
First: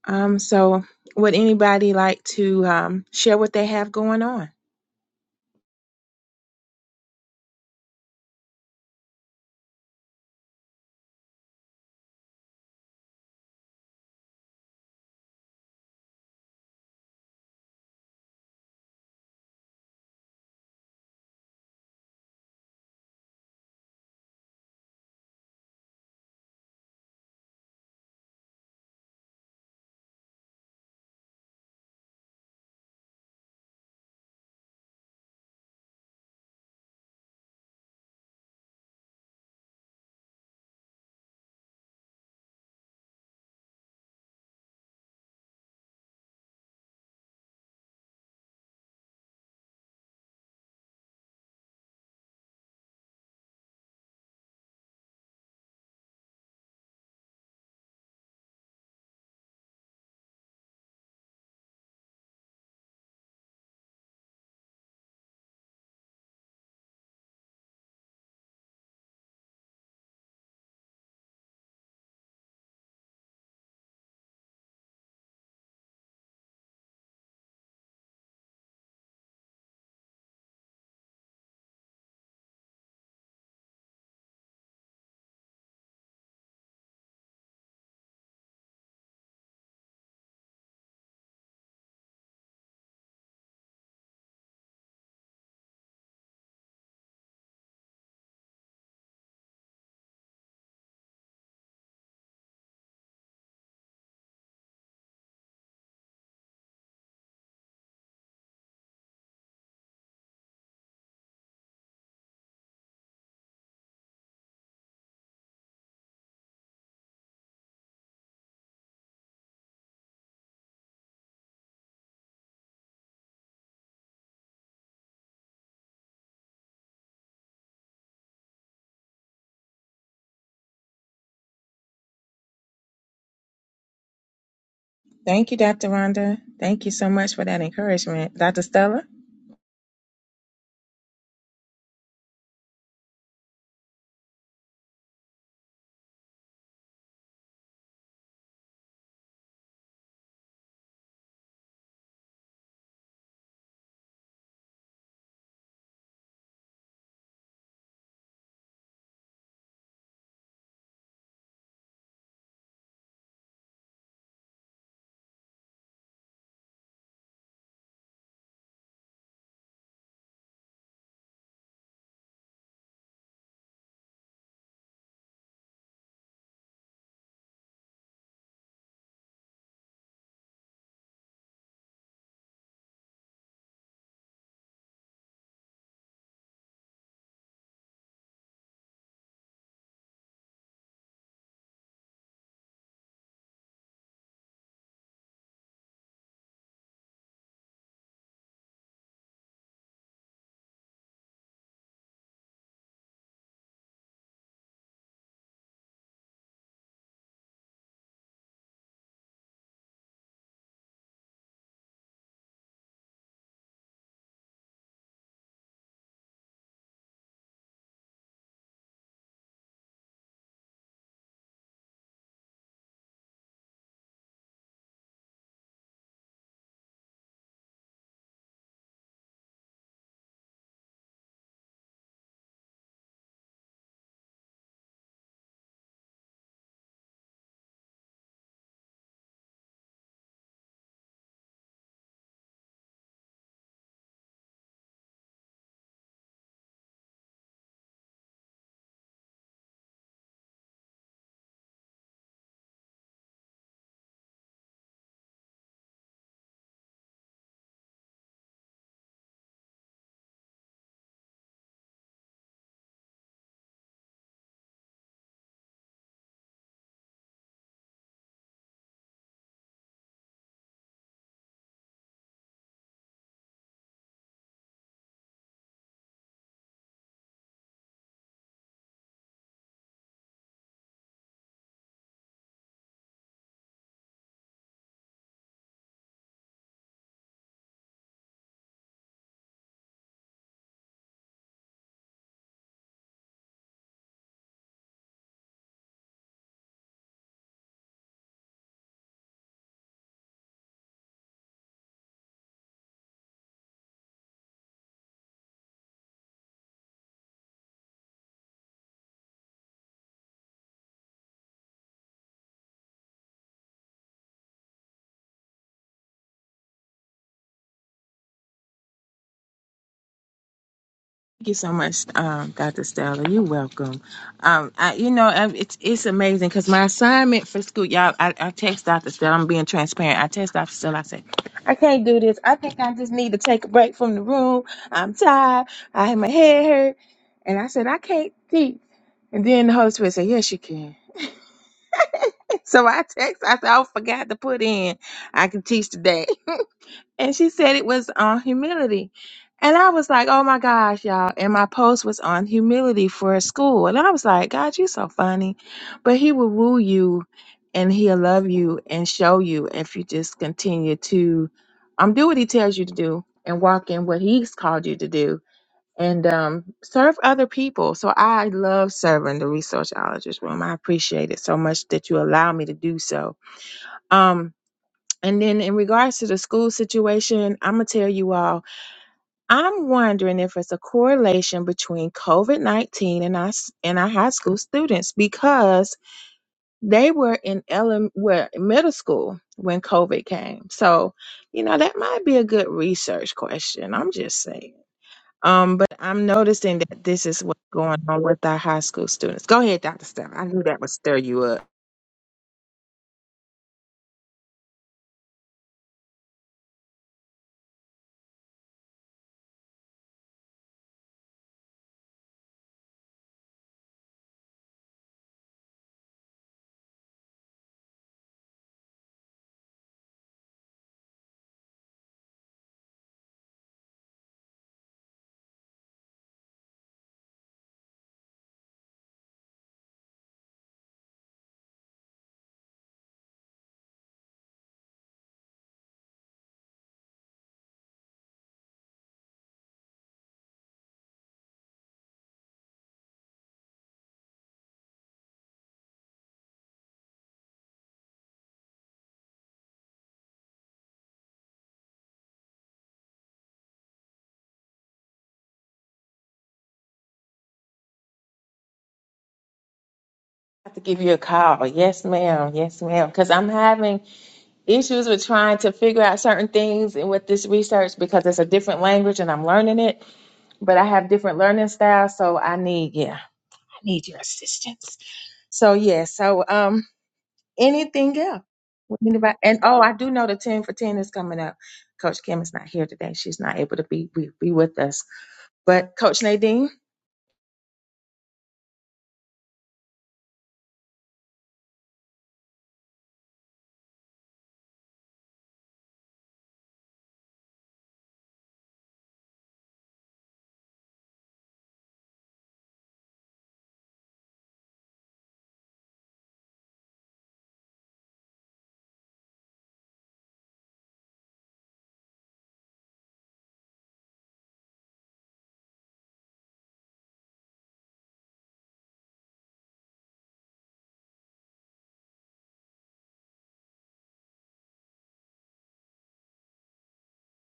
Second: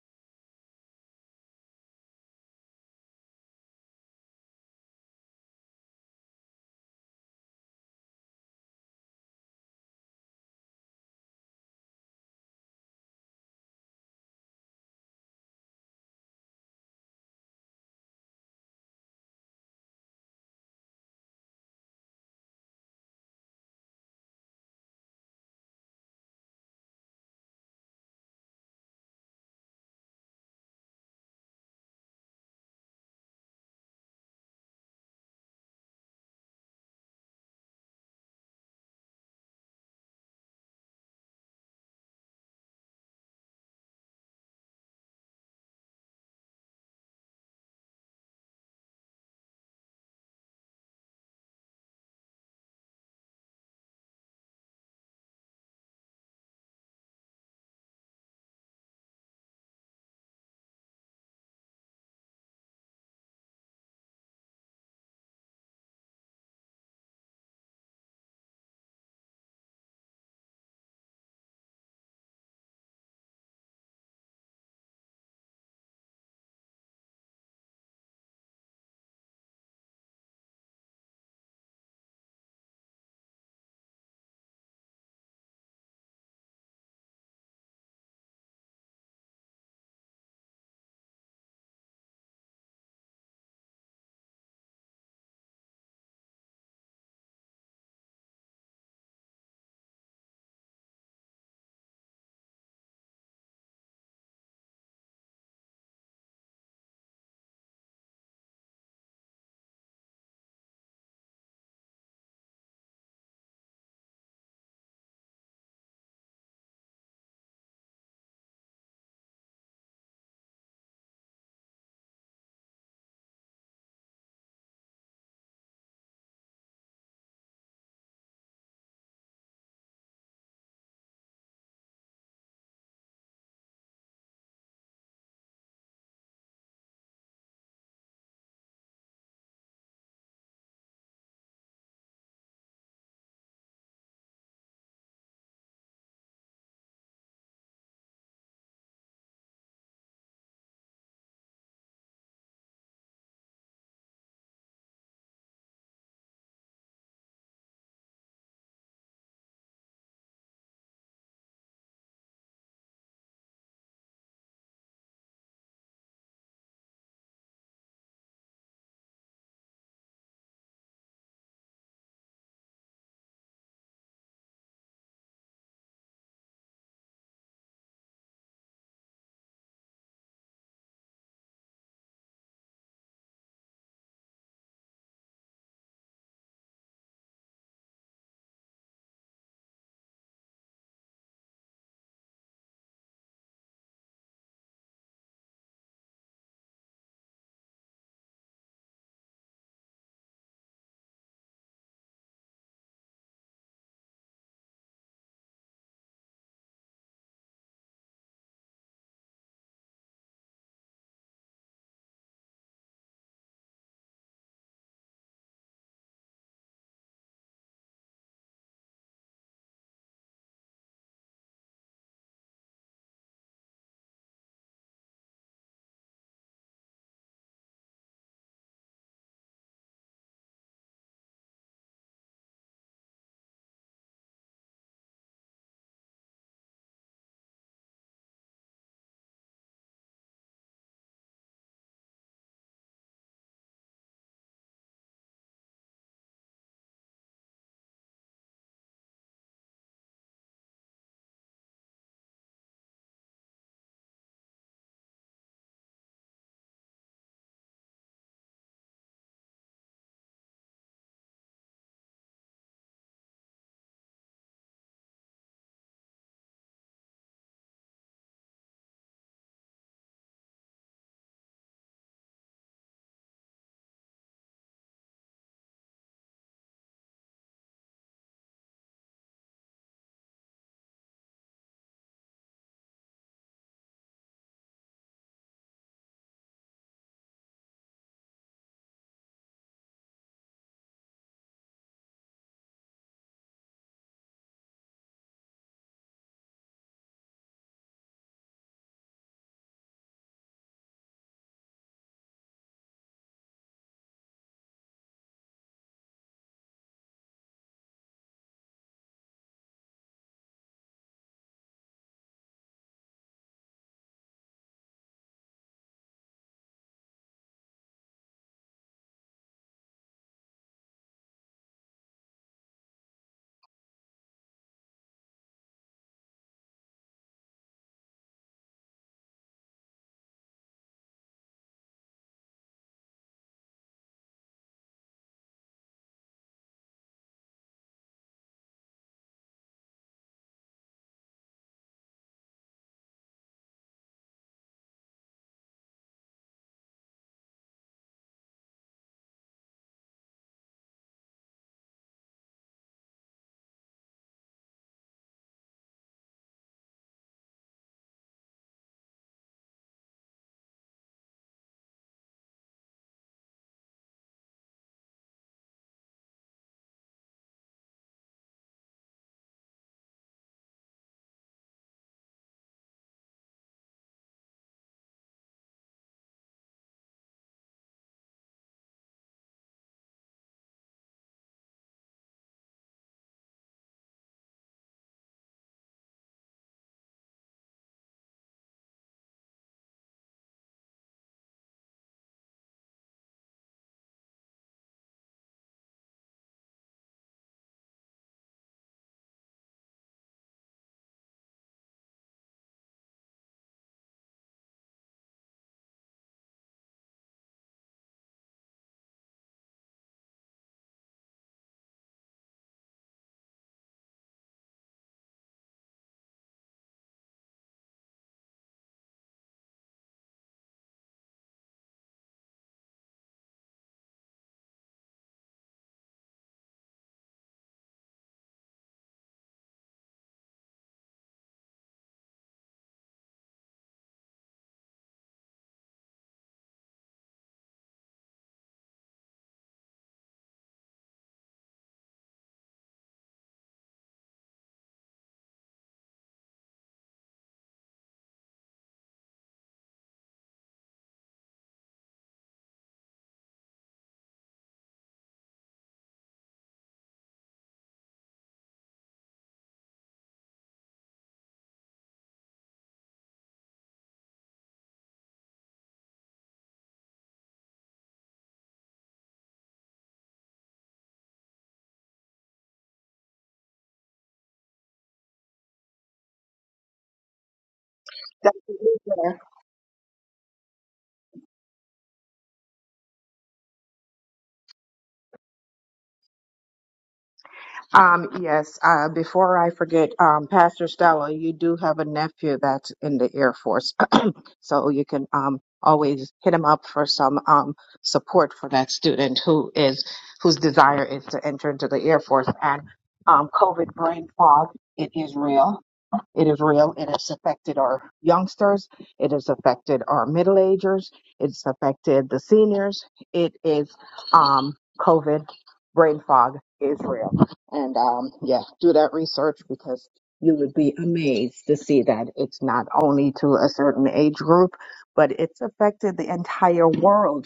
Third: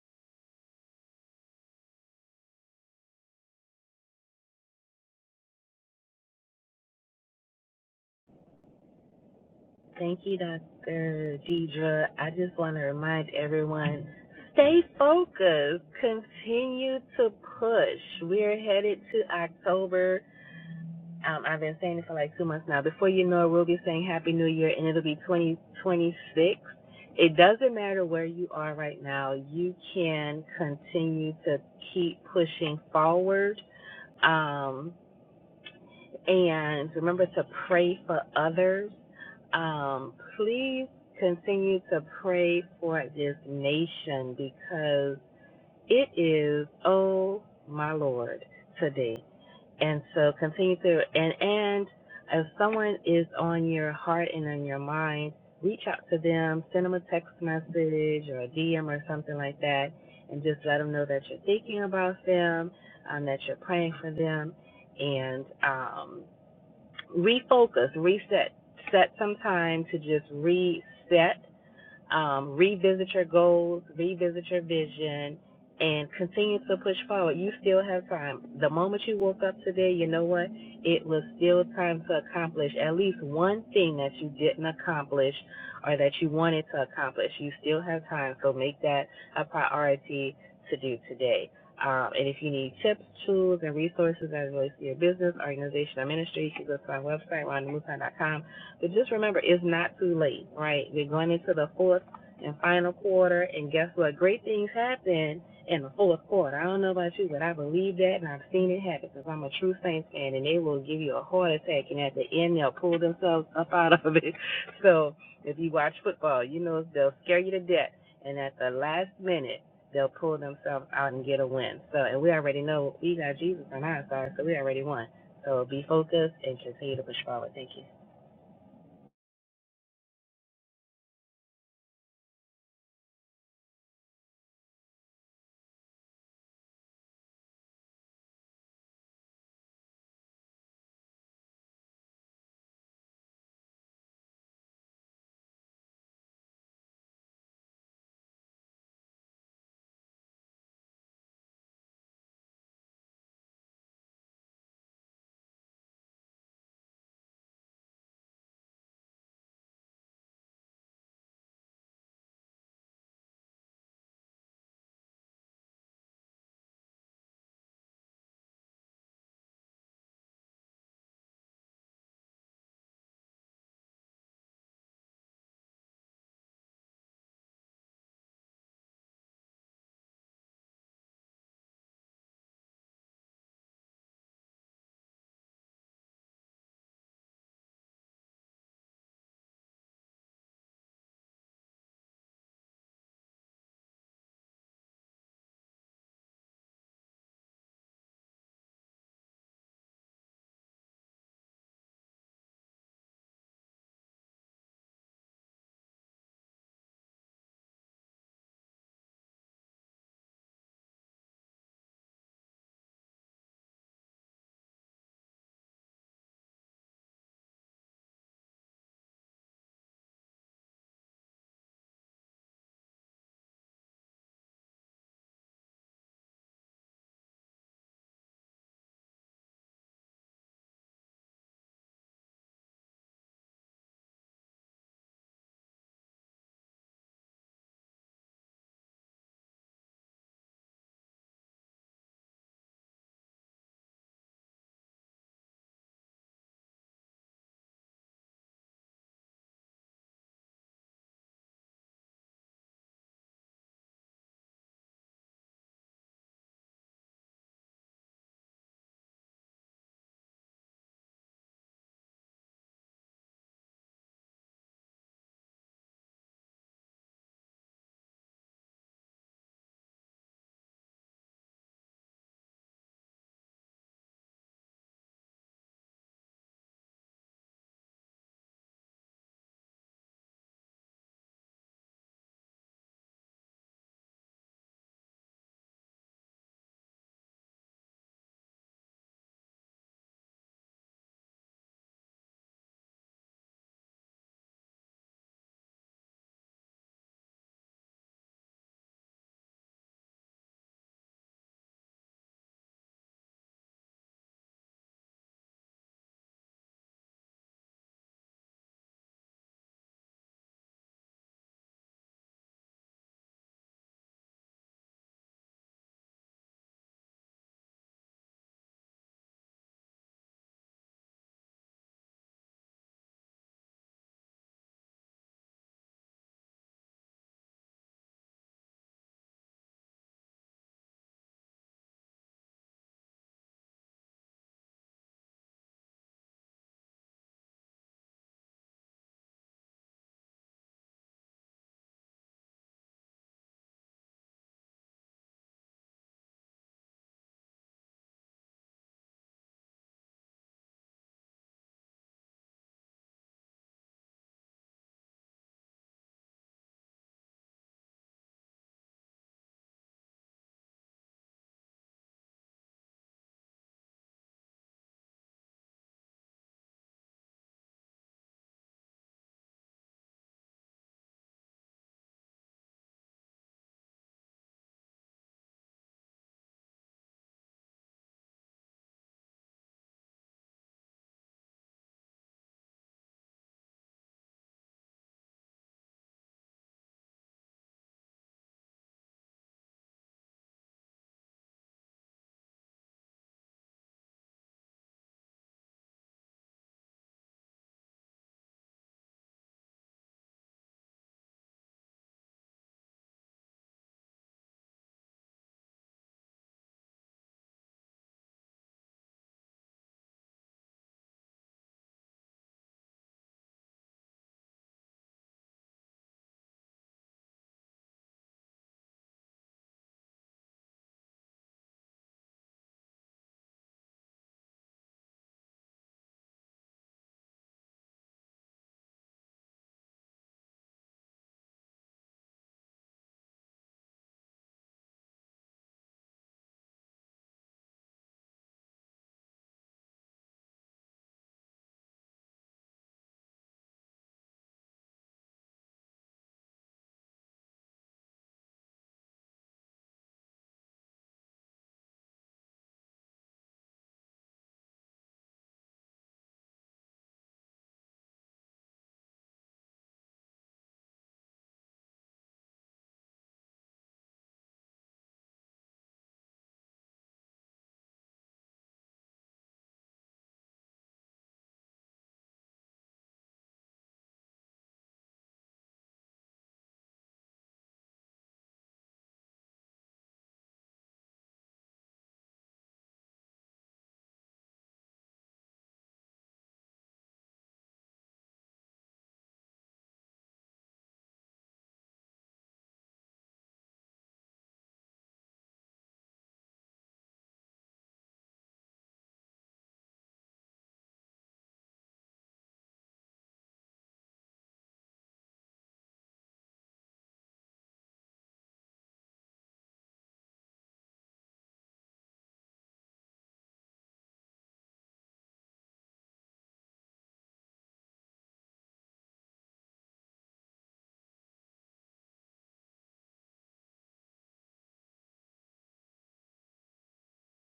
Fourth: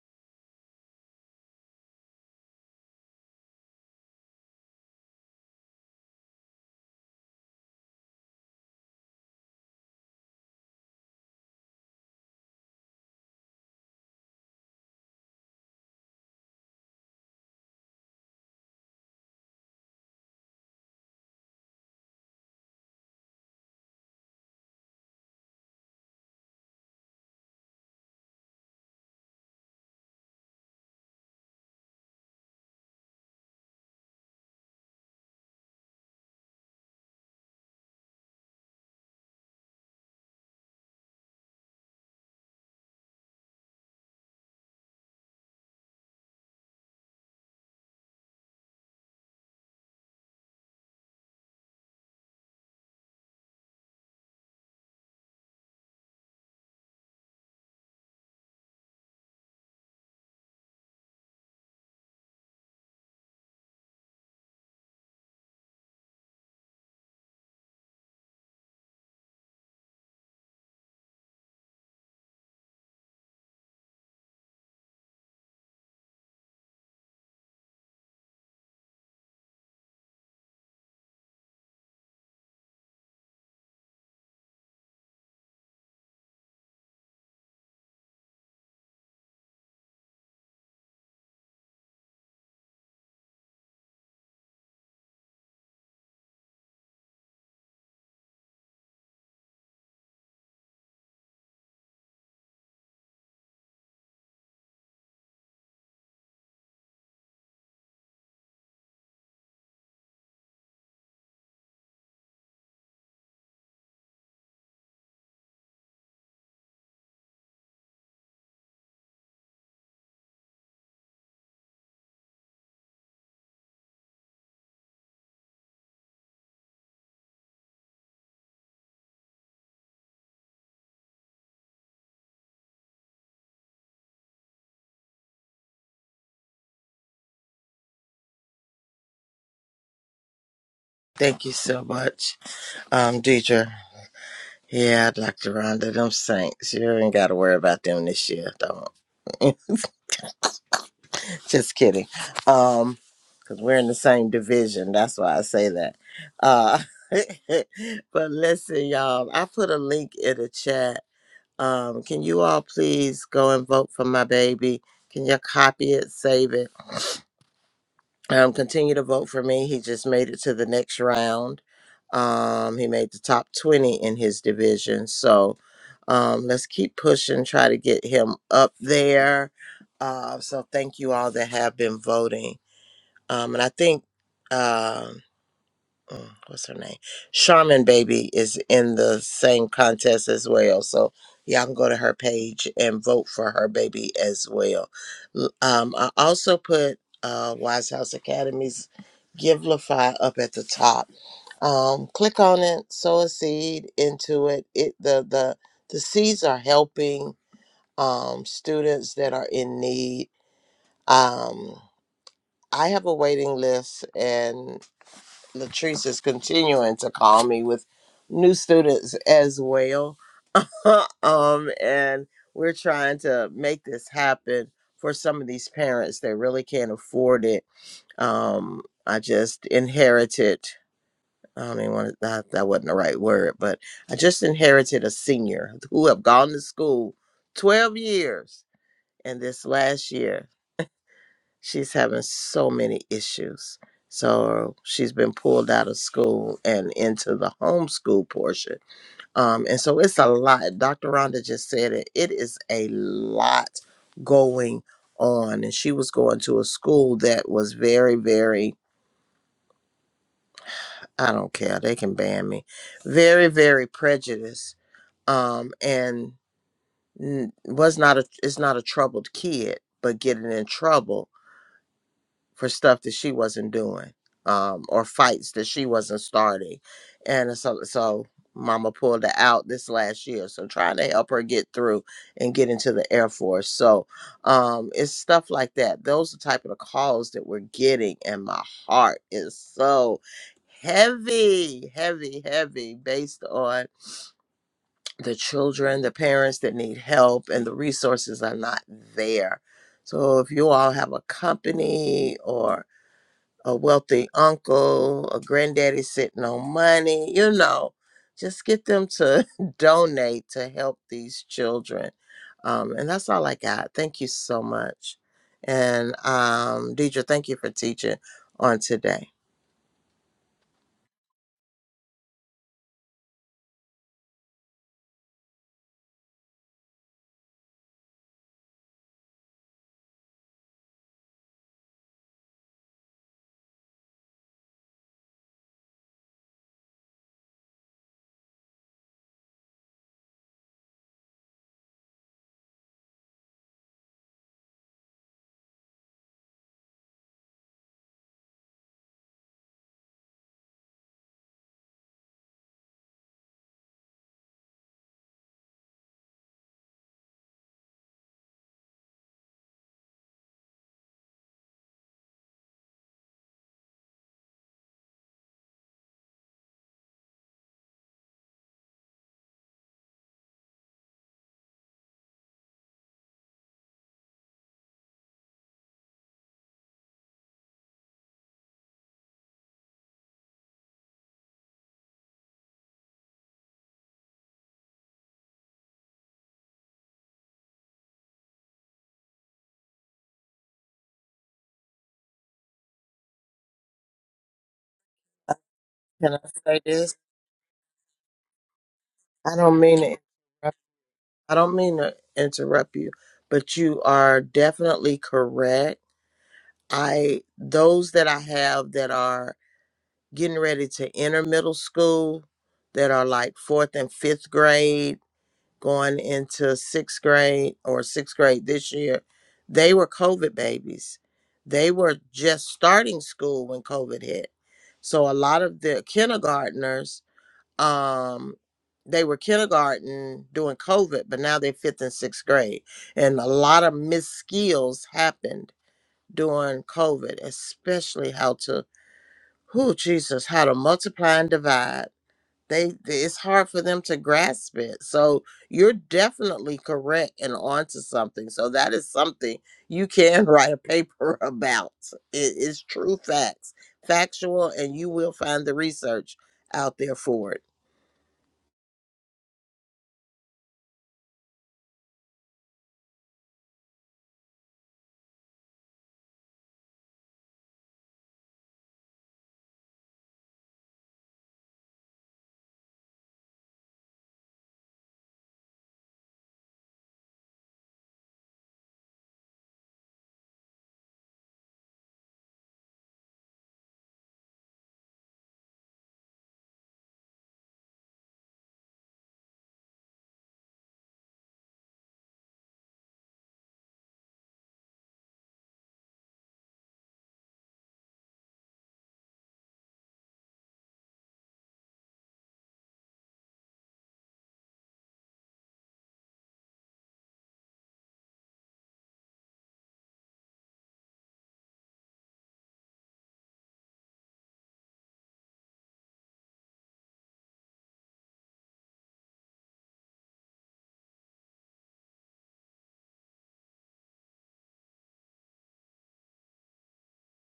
Speaker 1: Um, so, would anybody like to um, share what they have going on?
Speaker 2: Thank you, Dr. Deidre. I just want to remind everyone stay focused, continue to push. We're headed to October. Um, I've been saying it for like two months now. Before you know it, we'll be saying Happy New Year and it'll be 2026. It doesn't matter where you are right now, you can continue to keep pushing forward. Um, and remember to pray for others. Um, please continue to pray for this nation because it is, oh my Lord, today. And so continue to, and, and if someone is on your heart and on your mind, reach out to them, send them a text message or a DM or something like that, and just let them know that you're thinking about them, um, that you're praying for them, and, um, refocus, reset, set some time to just reset um, revisit your goals, revisit your vision, and continue to push forward. You still have time. The moment you woke up today, you know what? It was still time to accomplish at least one thing that you didn't accomplish or that you wanted to accomplish. You still have time, so make that a priority to do today. Um, and if you need tips, tools, and resources as it relates to your business, organization, or ministry, you can go to my website, rondamusan.com but just remember, it's not too late, right? We're going into the fourth and final quarter, and guess what? Great things happen in the fourth quarter. I don't know about you, but I believe that, and I've seen it happen because I'm a true Saints fan, and they will give you a heart attack, and at the end, they'll pull themselves up out of it. So if you watch football, you know they'll scare you to death, and at the last minute, they'll pull themselves out and get a win. So, and we already know we got Jesus on our side, so we already won. So be focused and continue to push forward. Thank you.
Speaker 1: Thank you, Dr. Rhonda. Thank you so much for that encouragement. Dr. Stella?
Speaker 4: thank you so much, um, Deidre. Yeah, Dr. Rhonda, them saints. You ain't got to worry about them this year. Don't. Just kidding. Um, because we're in the same division. That's why I say that. Uh, but listen, y'all. I put a link in the chat. Um, can you all please go and vote for my baby? Can you copy it, save it? um, continue to vote for me. He just made it to the next round. Um, he made the top 20 in his division. So um, let's keep pushing, try to get him up there. Uh, so thank you all that have been voting. Um, and I think. Um, uh, what's her name? Charmin Baby is in the same contest as well. So y'all can go to her page and vote for her baby as well. L- Um, I also put uh, Wise House Academy's Givelify up at the top. Um, click on it, sow a seed into it. It the the the seeds are helping um, students that are in need. Um, I have a waiting list, Latrice is continuing to call me with new students as well. um, and we're trying to make this happen for some of these parents that really can't afford it. Um, I just inherited. I mean, one, that that wasn't the right word, but I just inherited a senior who have gone to school twelve years, and this last year She's having so many issues. So she's been pulled out of school and into the homeschool portion. Um, and so it's a lot. Dr. Rhonda just said it. It is a lot going on. And she was going to a school that was very, very, I don't care, they can ban me, very, very prejudiced. Um, and n- was not a, is not a troubled kid, but getting in trouble for stuff that she wasn't doing um, or fights that she wasn't starting. And so, so mama pulled her out this last year. So trying to help her get through and get into the Air Force. So um, it's stuff like that. Those are type of the calls that we're getting. And my heart is so heavy, heavy, heavy based on the children, the parents that need help and the resources are not there. So if you all have a company or a wealthy uncle, a granddaddy sitting on money, you know, just get them to donate to help these children. Um, and that's all I got. Thank you so much. And um, Deidre, thank you for teaching on today.
Speaker 1: Thank you so much, um, Dr. Stella. You're welcome. Um, I, you know, um, it's it's amazing because my assignment for school, y'all. I, I text Dr. Stella. I'm being transparent. I text Dr. Stella. I said, I can't do this. I think I just need to take a break from the room. I'm tired. I have my head hurt, and I said I can't teach. And then the Holy Spirit said, Yes, you can. So I text. I said, I forgot to put in. I can teach today and she said it was on humility. And I was like, oh my gosh, y'all. And my post was on humility for school. And I was like, God, you so funny. But he will woo you and he'll love you and show you if you just continue to um do what he tells you to do and walk in what he's called you to do and um serve other people. So I love serving the resourceologist room. I appreciate it so much that you allow me to do so. Um and then in regards to the school situation, I'm gonna tell you all, I'm wondering if it's a correlation between COVID-19 and us and our high school students because they were in ele- were in middle school when COVID came. So, you know, that might be a good research question. I'm just saying.
Speaker 4: Uh,
Speaker 1: Um, but I'm
Speaker 4: Can I
Speaker 1: noticing
Speaker 4: say
Speaker 1: that
Speaker 4: this?
Speaker 1: this is what's going on with our high school students.
Speaker 4: I
Speaker 1: Go
Speaker 4: don't
Speaker 1: ahead,
Speaker 4: mean to
Speaker 1: Dr. Stella. I knew
Speaker 4: interrupt,
Speaker 1: that would stir you
Speaker 4: I
Speaker 1: up.
Speaker 4: don't mean to interrupt you, but you are definitely correct. I those that I have that are getting ready to enter middle school that are like fourth and fifth grade going into sixth grade or sixth grade this year they were covid babies they were just starting school when covid hit so a lot of the kindergartners um they were kindergarten during covid but now they're fifth and sixth grade and a lot of missed skills happened during covid especially how to who Jesus, how to multiply and divide. They it's hard for them to grasp it. So you're definitely correct and onto something. So that is something you can write a paper about. It is true facts, factual, and you will find the research out there for it.
Speaker 1: I have to give you a call. Yes, ma'am. Yes, ma'am. Because I'm having issues with trying to figure out certain things and with this research because it's a different language and I'm learning it, but I have different learning styles, so I need yeah, I need your assistance. So yeah, so um anything else?
Speaker 3: Dr. Lisa.
Speaker 1: Anybody and oh I do know the ten for ten is coming up. Coach Kim is not here today. She's not able to be be, be with us. But Coach Nadine,
Speaker 3: Um, yes, uh, before I forget, um, Pastor Stella, you do have a nephew that's in the Air Force. so you can um, always hit him up for some um, support for that student who is whose desire is to enter into the Air Force and um, COVID brain fog. It is real. It is real and it's affected our youngsters. It has affected our middle agers. It's affected the seniors. It is um, COVID, brain fog is real. And um, yeah, do that research because you would be amazed to see that it's not only to a certain age group, but it's affected the entire world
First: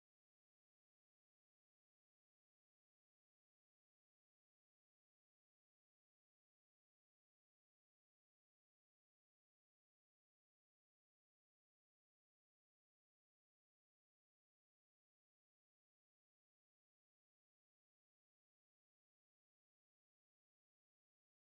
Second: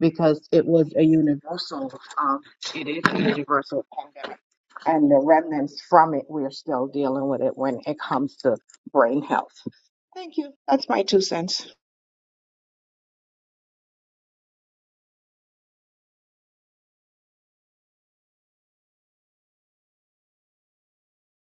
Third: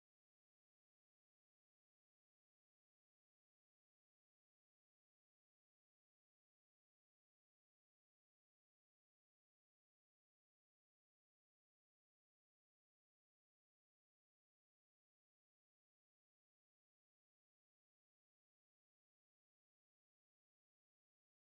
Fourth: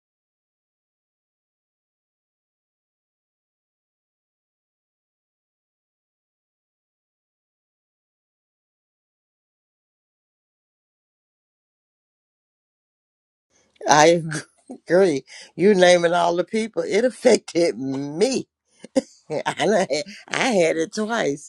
Speaker 3: because it was a universal, um, it is a universal pandemic. And the remnants from it, we're still dealing with it when it comes to brain health. Thank you. That's my two cents.
Speaker 4: I agree. You naming all the people, it affected me. I done had I had it twice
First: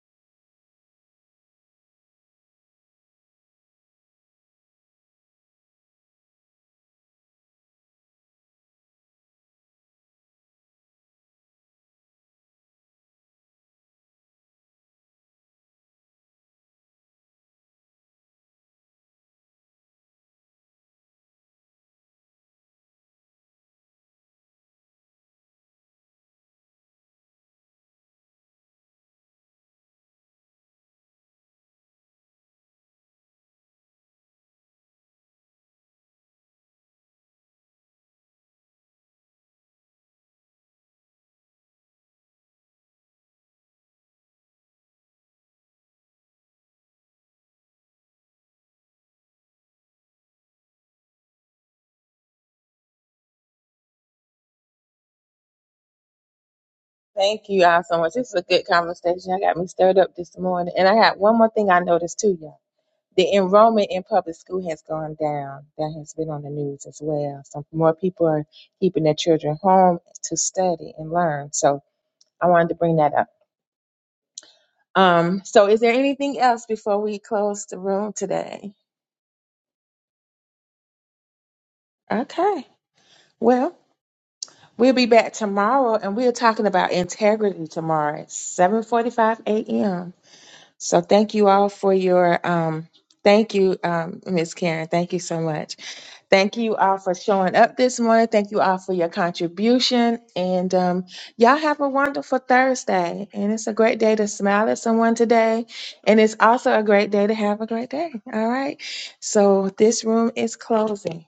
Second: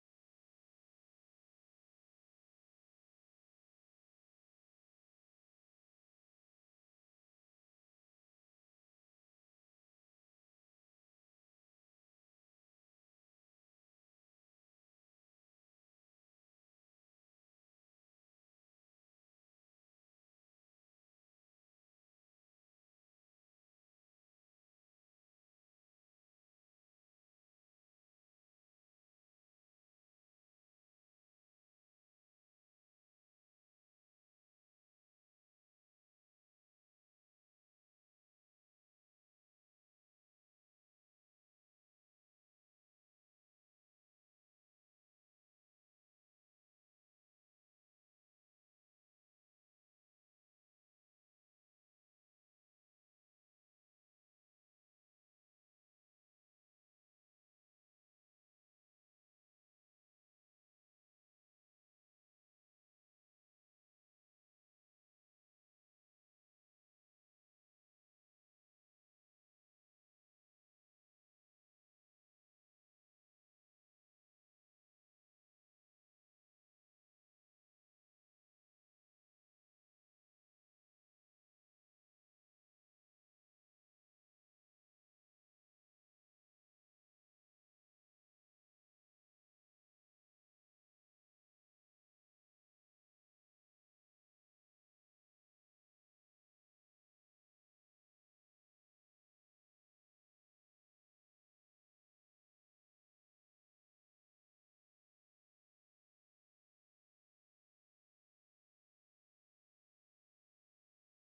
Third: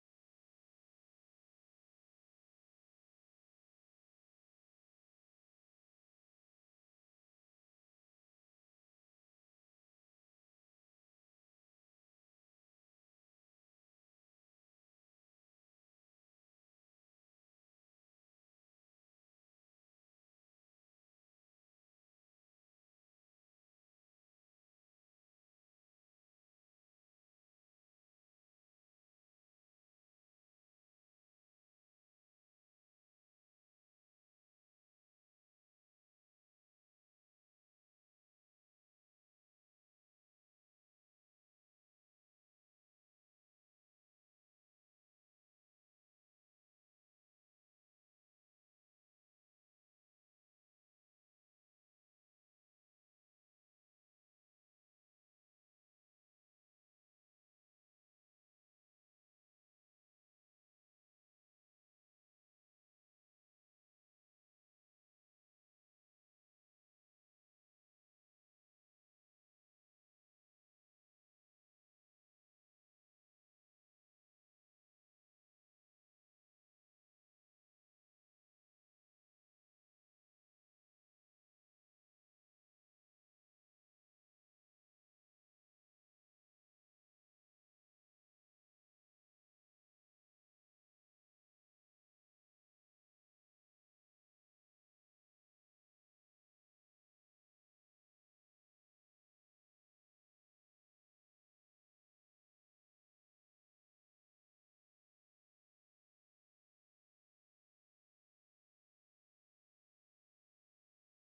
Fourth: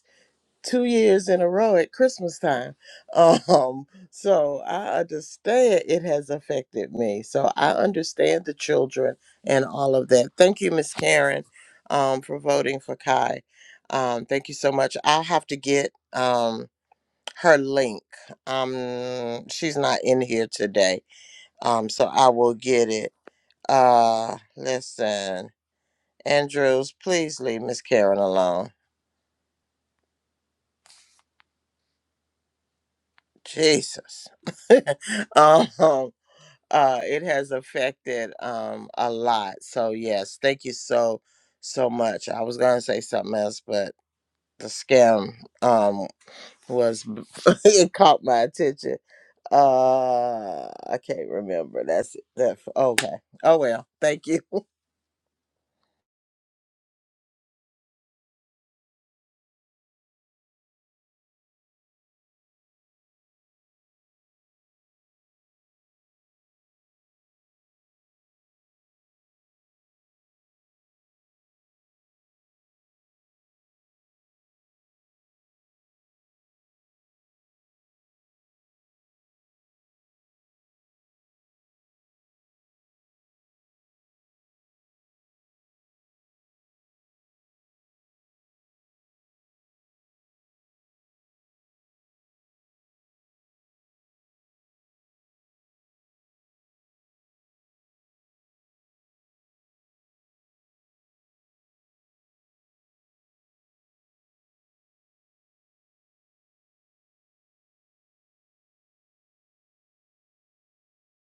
Speaker 4: two years in a row at Christmas time. Um, so I understand it has affected me. So I understand the children and all of that. Thank you, Miss Karen, um, for voting for Kai. Um, thank you so much. I have to get um her link. Um she's not in here today. Um, so I will get it. Uh listen, Andrews, please leave Miss Karen alone. Jesus. um uh it has affected um a lot so yes thank you so so much i was gonna say something else but the scam um was it caught my attention uh i can't remember that's it that, okay oh well thank you
Speaker 1: thank you all so much. This is a good conversation. I got me stirred up this morning. And I got one more thing I noticed too, y'all the enrollment in public school has gone down. That has been on the news as well. So more people are keeping their children home to study and learn. So I wanted to bring that up. Um, so is there anything else before we close the room today? Okay. Well, we'll be back tomorrow and we're talking about integrity tomorrow at 7:45 a.m. So thank you all for your um thank you um Miss Karen. Thank you so much. Thank you all for showing up this morning. Thank you all for your contribution. And um, y'all have a wonderful Thursday. And it's a great day to smile at someone today. And it's also a great day to have a great day. All right. So this room is closing.